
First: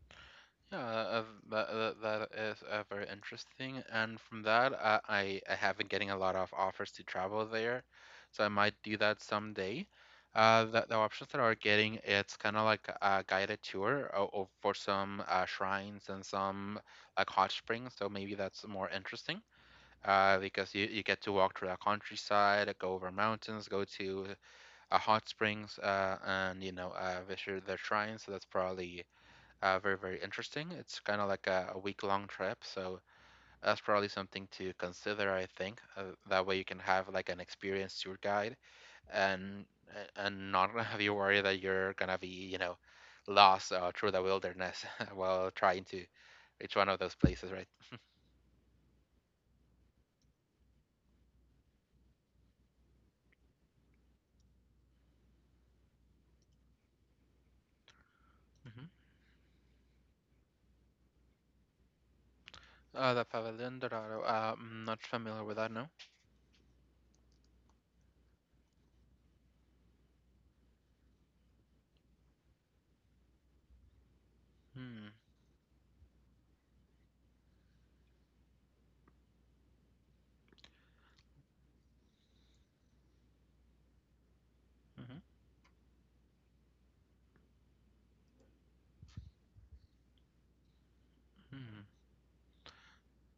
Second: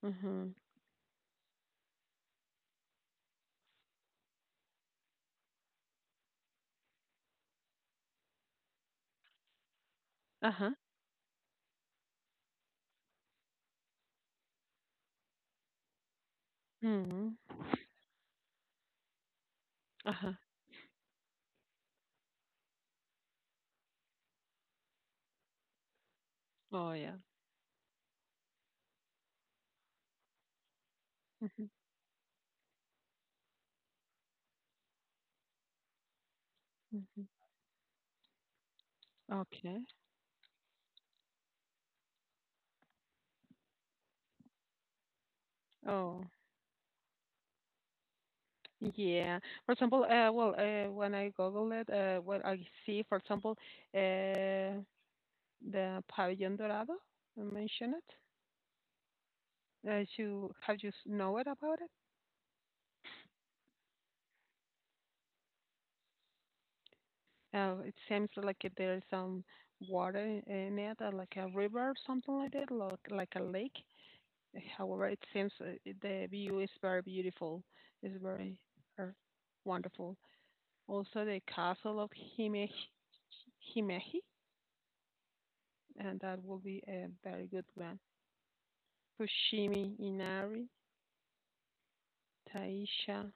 S2: Mhm.
S1: Yeah, that, that that is very interesting. And from that, I have been getting a lot of offers to travel there, so I might do that someday.
S2: Uh huh.
S1: The options that are getting, it's kind of like a guided tour for some shrines and some like
S2: Mhm.
S1: hot springs. So maybe that's more interesting.
S2: Uh huh.
S1: Because you get to walk through the countryside, go over mountains, go to hot springs, uh, and you know
S2: Oh yeah.
S1: uh, visit the shrines. So that's probably. Very, very interesting. It's kind of like
S2: Mhm.
S1: a week-long trip, so that's probably something to consider, I think. That way you can have
S2: Mhm.
S1: like an experienced tour guide and
S2: Okay.
S1: and not have you worry that you're gonna be, lost through the wilderness while trying to
S2: Oh
S1: reach one of those places, right?
S2: yeah. For example, well, when I Google it, what I see, for example, uh, the Pavilion Dorado, you mentioned it.
S1: Hmm.
S2: Have you know it about it?
S1: The Pavilion Dorado. I'm not familiar with that, no.
S2: It seems like there's some water in it, like a river or something like that, like a lake. However,
S1: Hmm.
S2: it seems the view is very beautiful. It's very uh, wonderful. Also, the castle of Himeji, Himeji,
S1: Hmm.
S2: and that will be a very good one. Fushimi Inari,
S1: Hmm.
S2: Taisha.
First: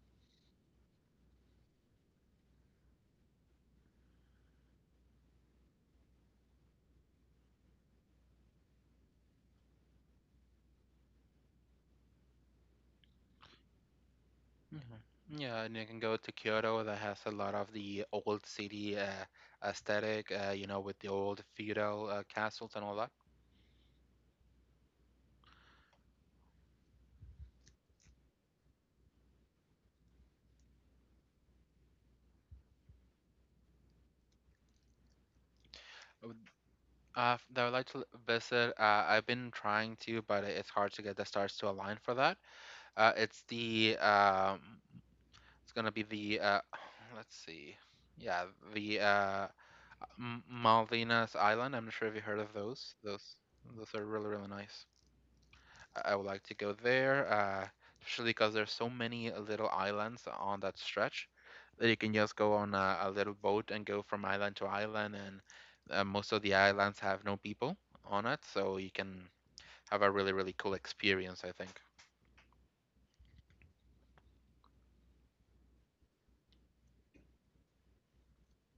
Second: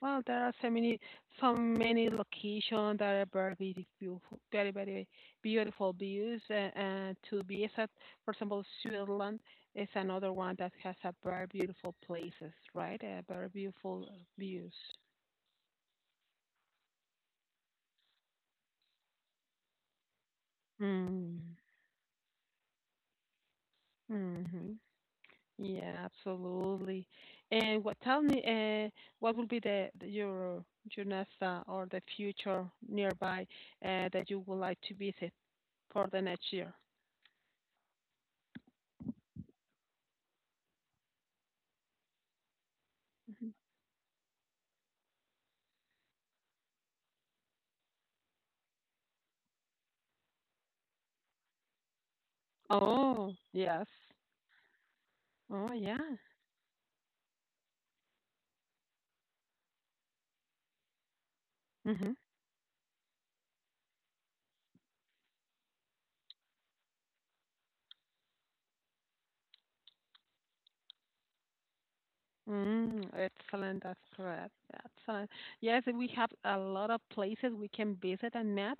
S2: Well, there are so many locations that are very beautiful, very, very beautiful views. To be exact, for example, Switzerland is another one that has a very beautiful places, right? Very beautiful views.
S1: Mhm. Yeah, and you can go to Kyoto that has a lot of the old city aesthetic, with the old
S2: Mm,
S1: feudal castles and all that.
S2: mm-hmm. Yeah, absolutely. And tell me, what will be your next, or the future nearby, that you would like to visit for the
S1: Uh,
S2: next year?
S1: that I would like to visit, I've been trying to, but it's hard to get the stars to align for that. It's it's gonna be let's see, yeah, the M Malvinas Island. I'm not sure if you heard of those.
S2: Oh,
S1: Those
S2: yes.
S1: are really, really nice.
S2: Oh, yeah.
S1: I would like to go there, especially because there's so many little islands on that stretch that you can
S2: Mhm.
S1: just go on a little boat and go from island to island, and most of the islands have no people on it, so you can have a really, really cool experience, I think.
S2: Mm, excellent. That's correct. Excellent. Yes, we have a lot of places we can visit and met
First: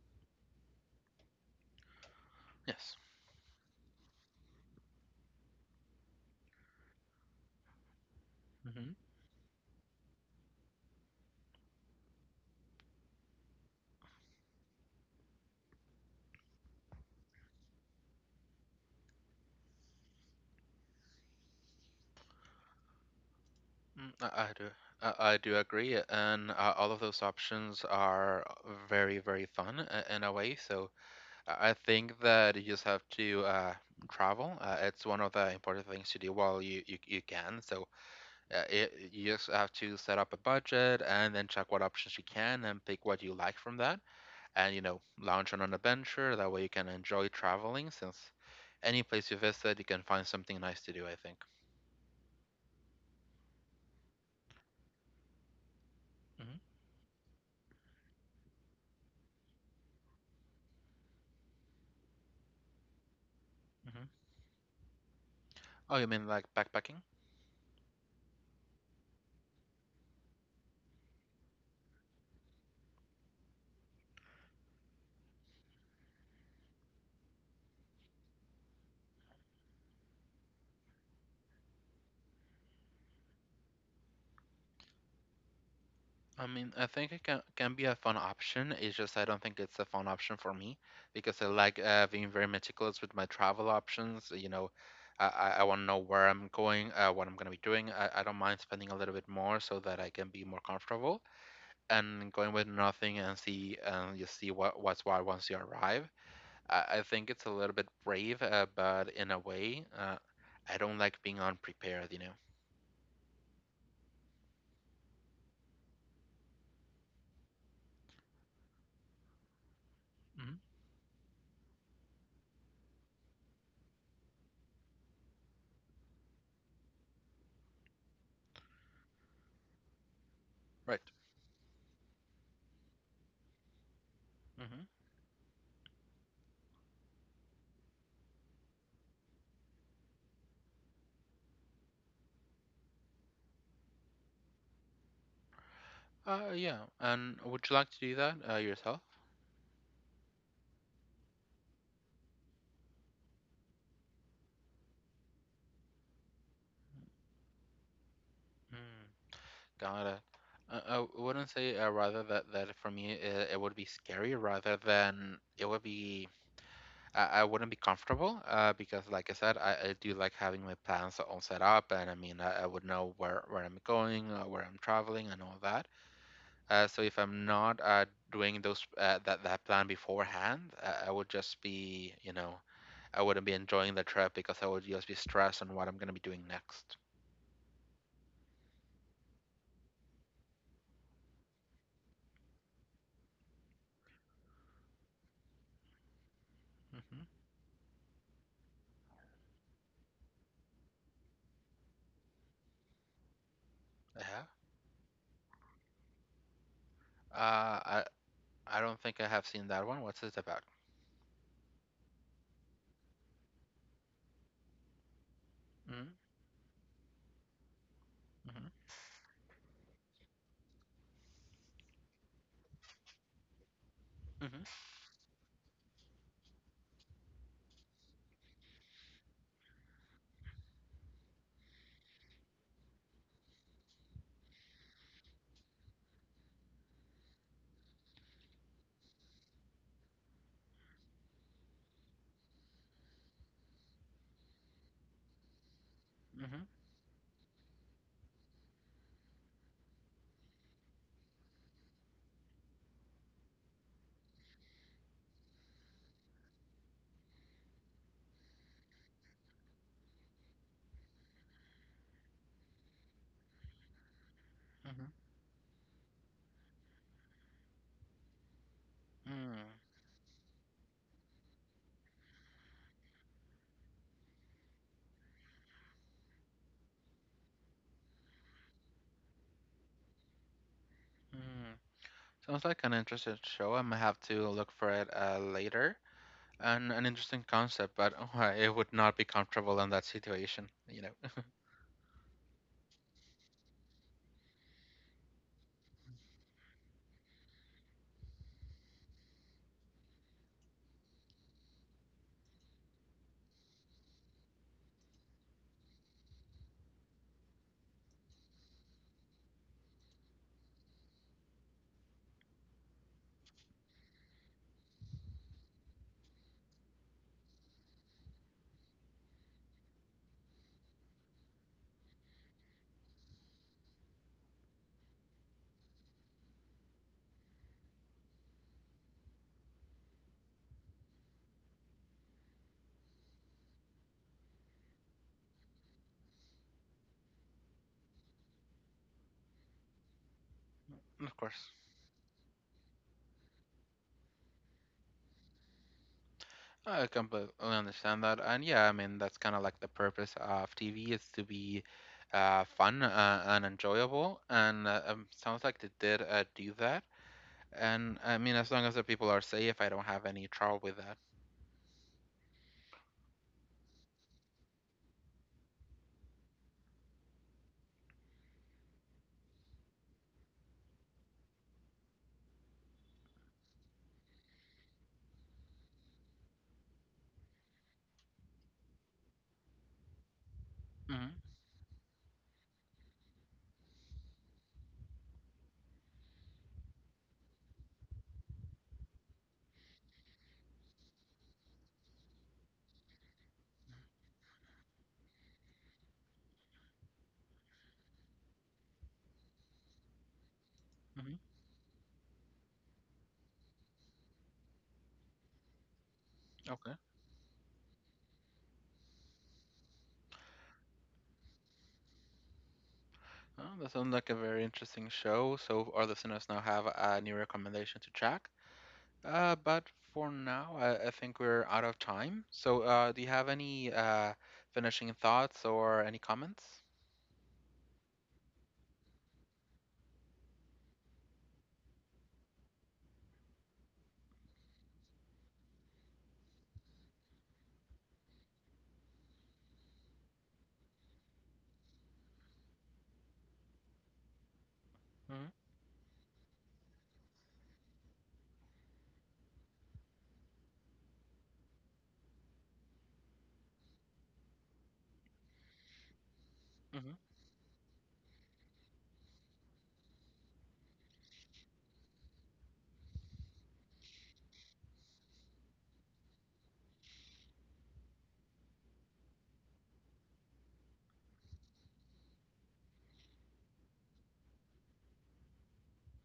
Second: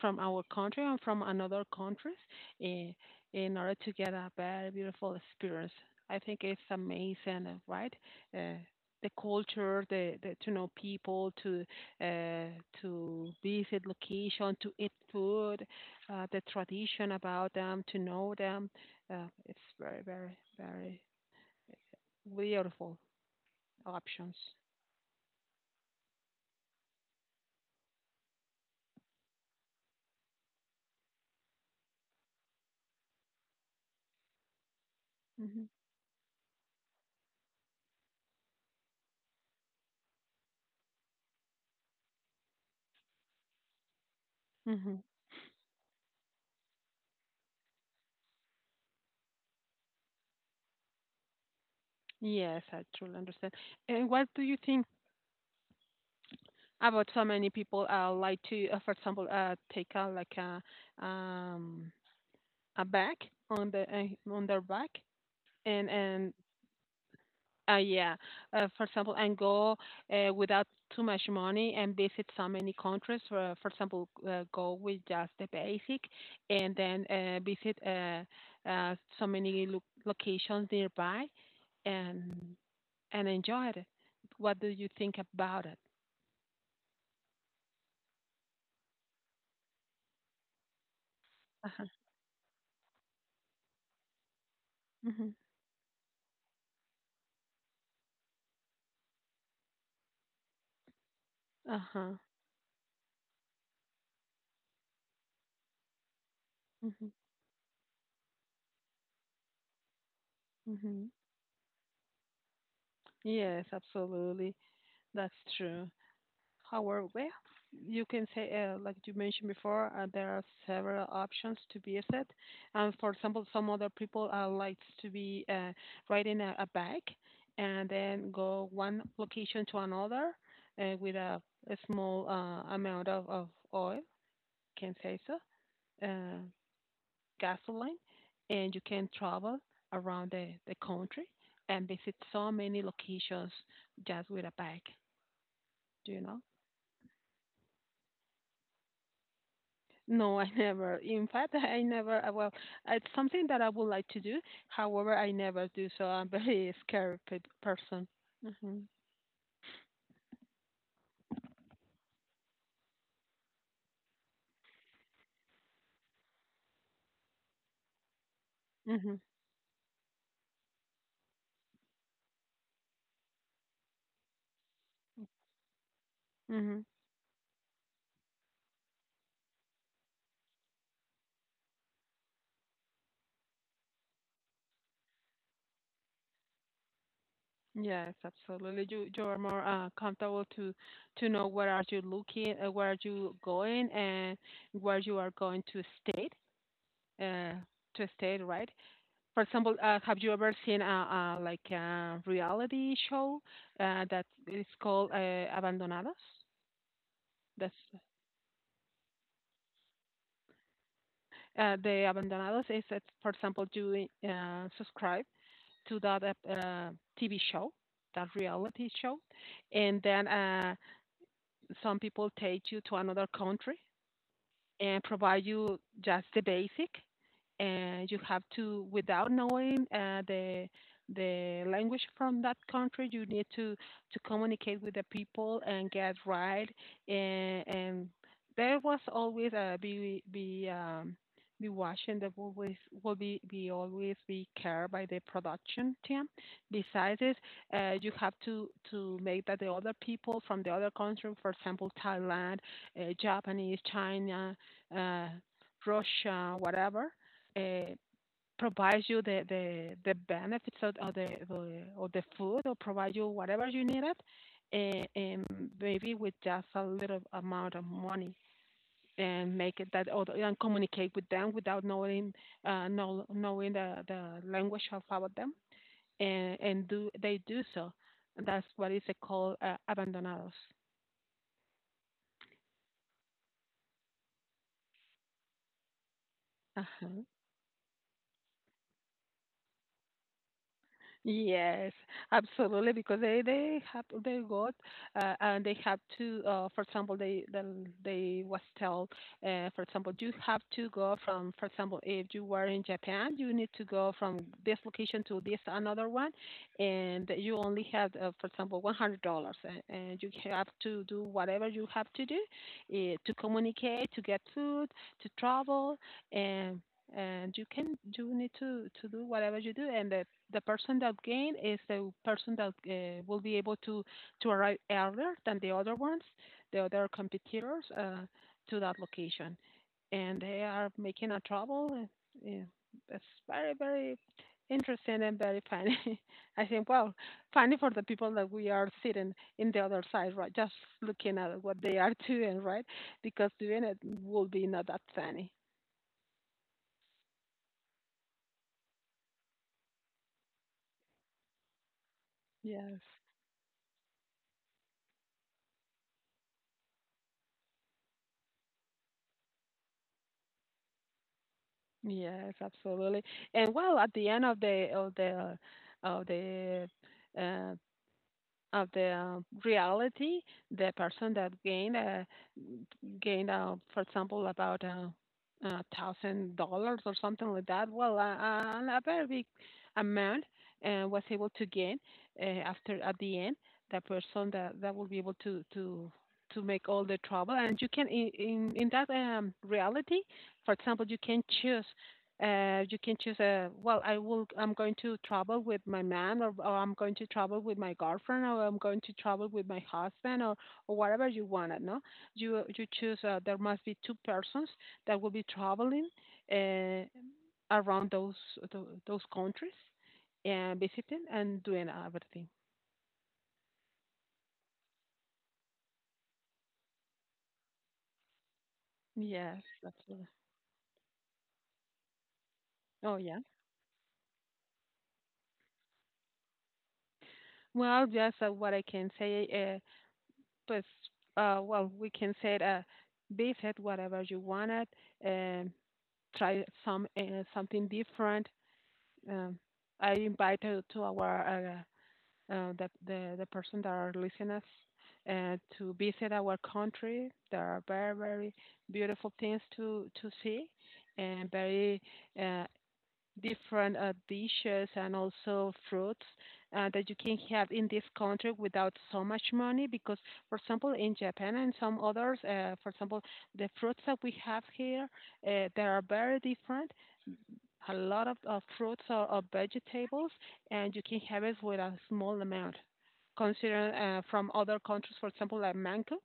S2: from our country and from another countries in,
S1: Yes.
S2: in order to get a very beautiful experience. I think it's amazing, right? Uh,
S1: Hmm.
S2: the culture, the to know people, uh, to visit location, to eat food, the tradition about them, to know them. It's very, very, very beautiful.
S1: Mm, I,
S2: Options.
S1: I do. I do agree, and all of those options are very, very fun in a way. So I think that you just have to travel. It's one of the
S2: Mhm.
S1: important things to do while you can. So you just have to set up a budget and then check what options you can and pick what you like from that. And
S2: Mhm.
S1: launch on an adventure. That way you can enjoy traveling since any place you visit, you can find something nice to do, I think.
S2: Yes, I truly understand. And what do you think
S1: Hmm.
S2: about so many people like for example, take out like um a bag on the
S1: Hmm.
S2: on their back and
S1: Oh, you mean
S2: and
S1: like backpacking?
S2: uh, yeah, for example, and go without too much money and visit so many countries. For example, go with just the basic, and then visit so many locations nearby and and enjoyed it. What do you think about it?
S1: I mean, I think it can be a fun option. It's just I don't think it's a fun option for me because I like
S2: Uh-huh.
S1: being very meticulous with my travel options. You know, I
S2: Hmm.
S1: I, I want to know where I'm going, what I'm gonna be doing. I don't mind spending a little bit more so that I can be more comfortable
S2: Uh-huh.
S1: and going with nothing and see and you see what's what once you arrive. I
S2: Hmm.
S1: think it's a little bit brave, but in a way, I don't
S2: Hmm.
S1: like being unprepared. You know.
S2: Yes, absolutely. That's true. However, well, you can say, like you mentioned before, there are
S1: Hmm.
S2: several options to be set. And for example, some other people likes to be riding a bike and then go one location to another,
S1: Right.
S2: with a small amount of oil,
S1: Hmm.
S2: can say so. Uh, gasoline, and you can travel around the country and visit so many locations just with a bag, you know?
S1: Yeah. And would you like to do that yourself?
S2: No, I never. In fact, I never. Well, it's something that I would like to do. However, I never do. So I'm very scared person. Mhm.
S1: Mm, got it. Uh, I wouldn't say rather that for me it would be scary rather than it would be. I wouldn't be comfortable because
S2: Mhm.
S1: like I said I do like having my plans all set up, and I mean I would know where I'm going, where I'm traveling, and all that,
S2: Mhm.
S1: so if I'm not doing those that plan beforehand, I would just be, you know, I wouldn't be enjoying the trip because I would just be stressed on what I'm gonna be doing next.
S2: Yes, absolutely. You are more comfortable to know where are you looking, where are you going, and where you are going to stay.
S1: Hmm.
S2: Uh, to stay, right? For example, have you ever seen a like a reality show that
S1: Yeah.
S2: is called Abandonados? That's
S1: Uh, I, I don't think I have seen that one. What's it about?
S2: the Abandonados is that, for example, you subscribe to
S1: Mm.
S2: that TV show, that
S1: Hmm.
S2: reality show, and then some people take you to another country
S1: Hmm.
S2: and provide you just the basic. And you have to, without knowing the language from that country, you need to communicate with the people and get right. And there was always, be watching, that will always will be always be cared by the production team.
S1: Hmm.
S2: Besides it, you have to make that the other people from the other country, for example Thailand, Japanese, China, uh, Russia, whatever, uh, provides you the benefits of the food, or provide you whatever you needed, and,
S1: Hmm.
S2: and maybe with just a little amount of money, and
S1: Mm.
S2: make it that or and communicate with them without knowing knowing the language of about them and do they do so. That's what is called, abandonados.
S1: Mm. Sounds like an interesting show. I might have to look for it later. An
S2: Uh-huh.
S1: interesting concept, but oh, I it would not be comfortable in that situation, you know.
S2: Yes, absolutely. Because they have, they got, and they have to. For example, they then they was told. For example, you have to go from. For example, if you were in Japan, you need to go from this location to this another one, and you only have, for example, $100, and you have to do whatever you have to do, to communicate, to get food, to travel, and and you need to do whatever you do. And the person that gain is the person that will be able to arrive earlier than the other ones, the other competitors, to that location, and they are making a trouble. Yeah, it's very very interesting and very funny. I think, well, funny for the people that we are sitting in the other side, right? Just looking
S1: Of
S2: at
S1: course.
S2: what they are doing, right? Because doing it will be not that funny.
S1: I completely understand that. And yeah, I mean, that's kind of like the purpose of TV is to be
S2: Yes.
S1: fun and enjoyable. And sounds like they did do that. And I mean, as long as the people are safe, I don't have any trouble with that.
S2: Yes, absolutely. And well, at the end of the of the of the uh, of the reality, the person that gained, for example, about $1,000 or something like that. Well, a very big amount was
S1: Mm-hmm.
S2: able to gain, after at the end. That person that will be able to make all the trouble, and you can, in that reality, for example, you can choose, you can choose a well. I will. I'm going to travel with my man, or I'm going to travel with my girlfriend, or I'm going to travel with my husband, or whatever
S1: Mm-hmm.
S2: you want. No, you choose. There must be two persons that will be traveling,
S1: Okay.
S2: uh, around those countries and visiting and doing everything.
S1: Oh, that sounds like a very interesting show. So our listeners now have a new recommendation to check.
S2: Yes,
S1: But
S2: absolutely.
S1: for now, I think we're out of time. So
S2: Oh
S1: do you
S2: yeah.
S1: have any finishing thoughts or any comments?
S2: Well, just what I can say, but well, we can say, visit whatever you wanted. Um, try something different. Um, I invite, to our, the person that are listeners,
S1: Mm-hmm.
S2: to visit our country. There are very very beautiful things to see, and very uh, different dishes and also fruits that
S1: Mm-hmm.
S2: you can have in this country without so much money, because for example in Japan and some others, for example the fruits that we have here, they are very different. A lot of fruits or vegetables, and you can have it with a small amount. Considering, from other countries, for example, like mango,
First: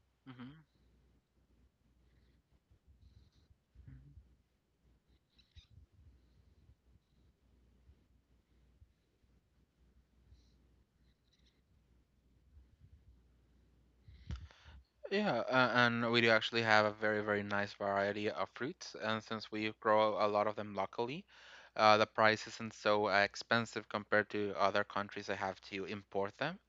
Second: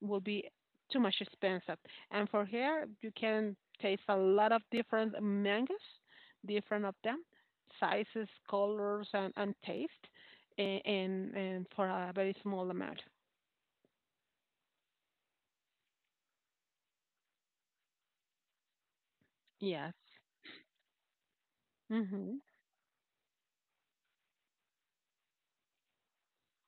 S2: will be
S1: Mm-hmm.
S2: too much expensive. And for here, you can taste a lot of different mangoes, different of them, sizes, colors, and taste, and for a very small amount.
S1: Yeah, and we do actually have a very, very nice variety of fruits. And since we
S2: Yes.
S1: grow a lot of them locally, the
S2: Mm-hmm.
S1: price isn't so expensive compared to other countries that have to import them.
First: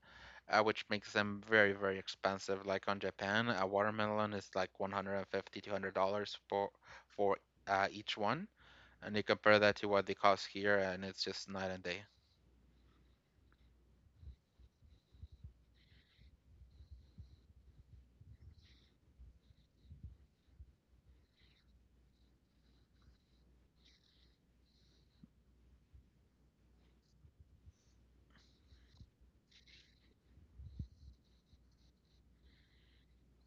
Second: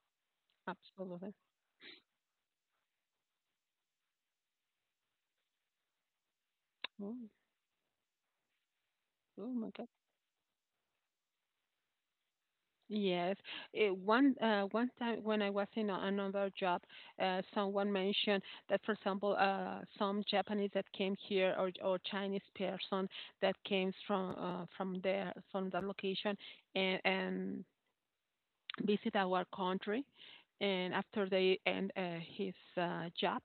S1: Which makes
S2: Absolutely.
S1: them very, very expensive. Like on Japan, a watermelon is like $150, $200 for
S2: Oh,
S1: for uh, each one, and you
S2: oh
S1: compare
S2: my
S1: that to
S2: God.
S1: what they cost here, and it's just night and day.
S2: Yes. One time when I was in another job, someone mentioned that, for example, some Japanese that came here or Chinese person that came from, from there, from that location, and visit our country. And after they end, his, job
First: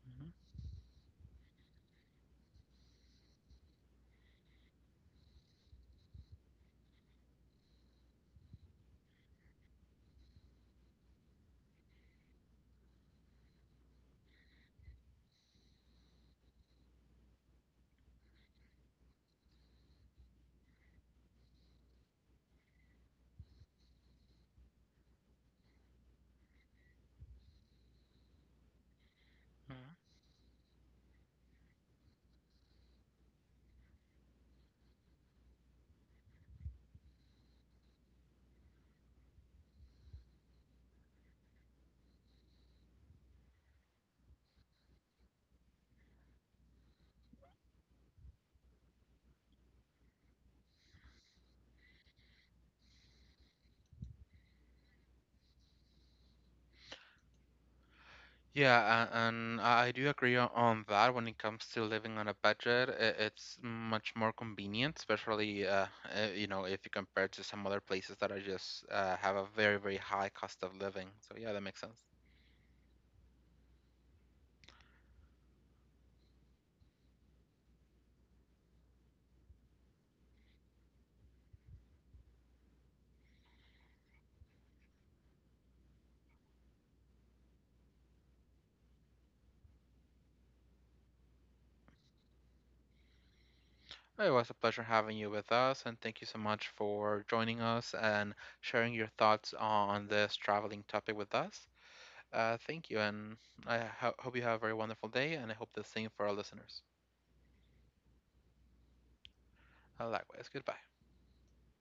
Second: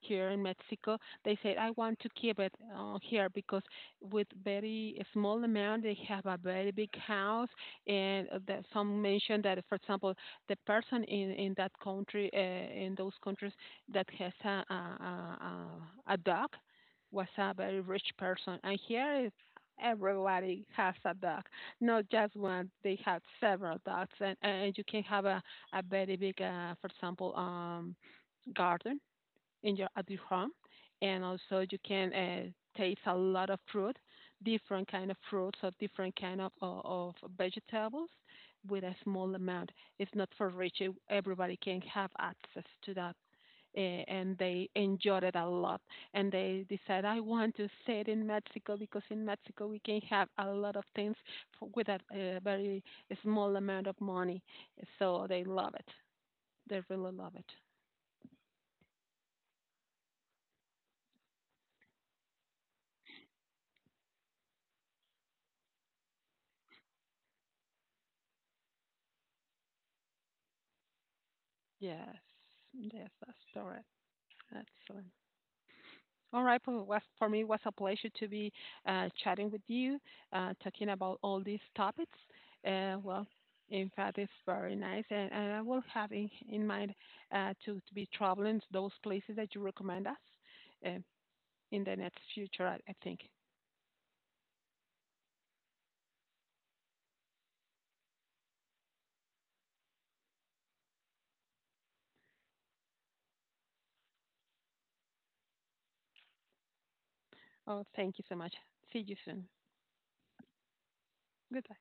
S2: here
S1: Mhm,
S2: in Mexico, they said, I want to keep it here because with very small amount, they have a very big house. And that some mentioned that, for example, the person in that country, in those countries, that has a dog was a very rich person. And here, everybody has a dog, not just one. They have several dogs, and you can have a very big, for example, garden in
S1: mhm.
S2: your at your home. And also you can taste a lot of fruit, different kind of fruits or different kind of vegetables, with a small amount. It's not for rich. Everybody can have access to that. And they enjoyed it a lot. And they decided, I want to stay in Mexico because in Mexico we can have a lot of things with a very small amount of money. So they love it. They really love it.
S1: Yeah, and I do agree on that when it comes to living on a budget. It's much more convenient, especially if you compare to some other places that are just have a very, very high cost of living. So yeah, that makes sense.
S2: Yes, yes, that's correct. Excellent. All right, well, for me, it was a pleasure to be, chatting with you, talking about all these topics. Well, in fact, it's very nice, and I will have in mind, to be traveling to those places that you recommend us, uh, in the next future, I think.
S1: It was a pleasure having you with us, and thank you so much for joining us and sharing your thoughts on this traveling topic with us. Thank you, and I hope you have a very wonderful day, and I hope the same for our listeners.
S2: Oh, thank you so much. See you soon.
S1: Likewise, goodbye.
S2: Goodbye.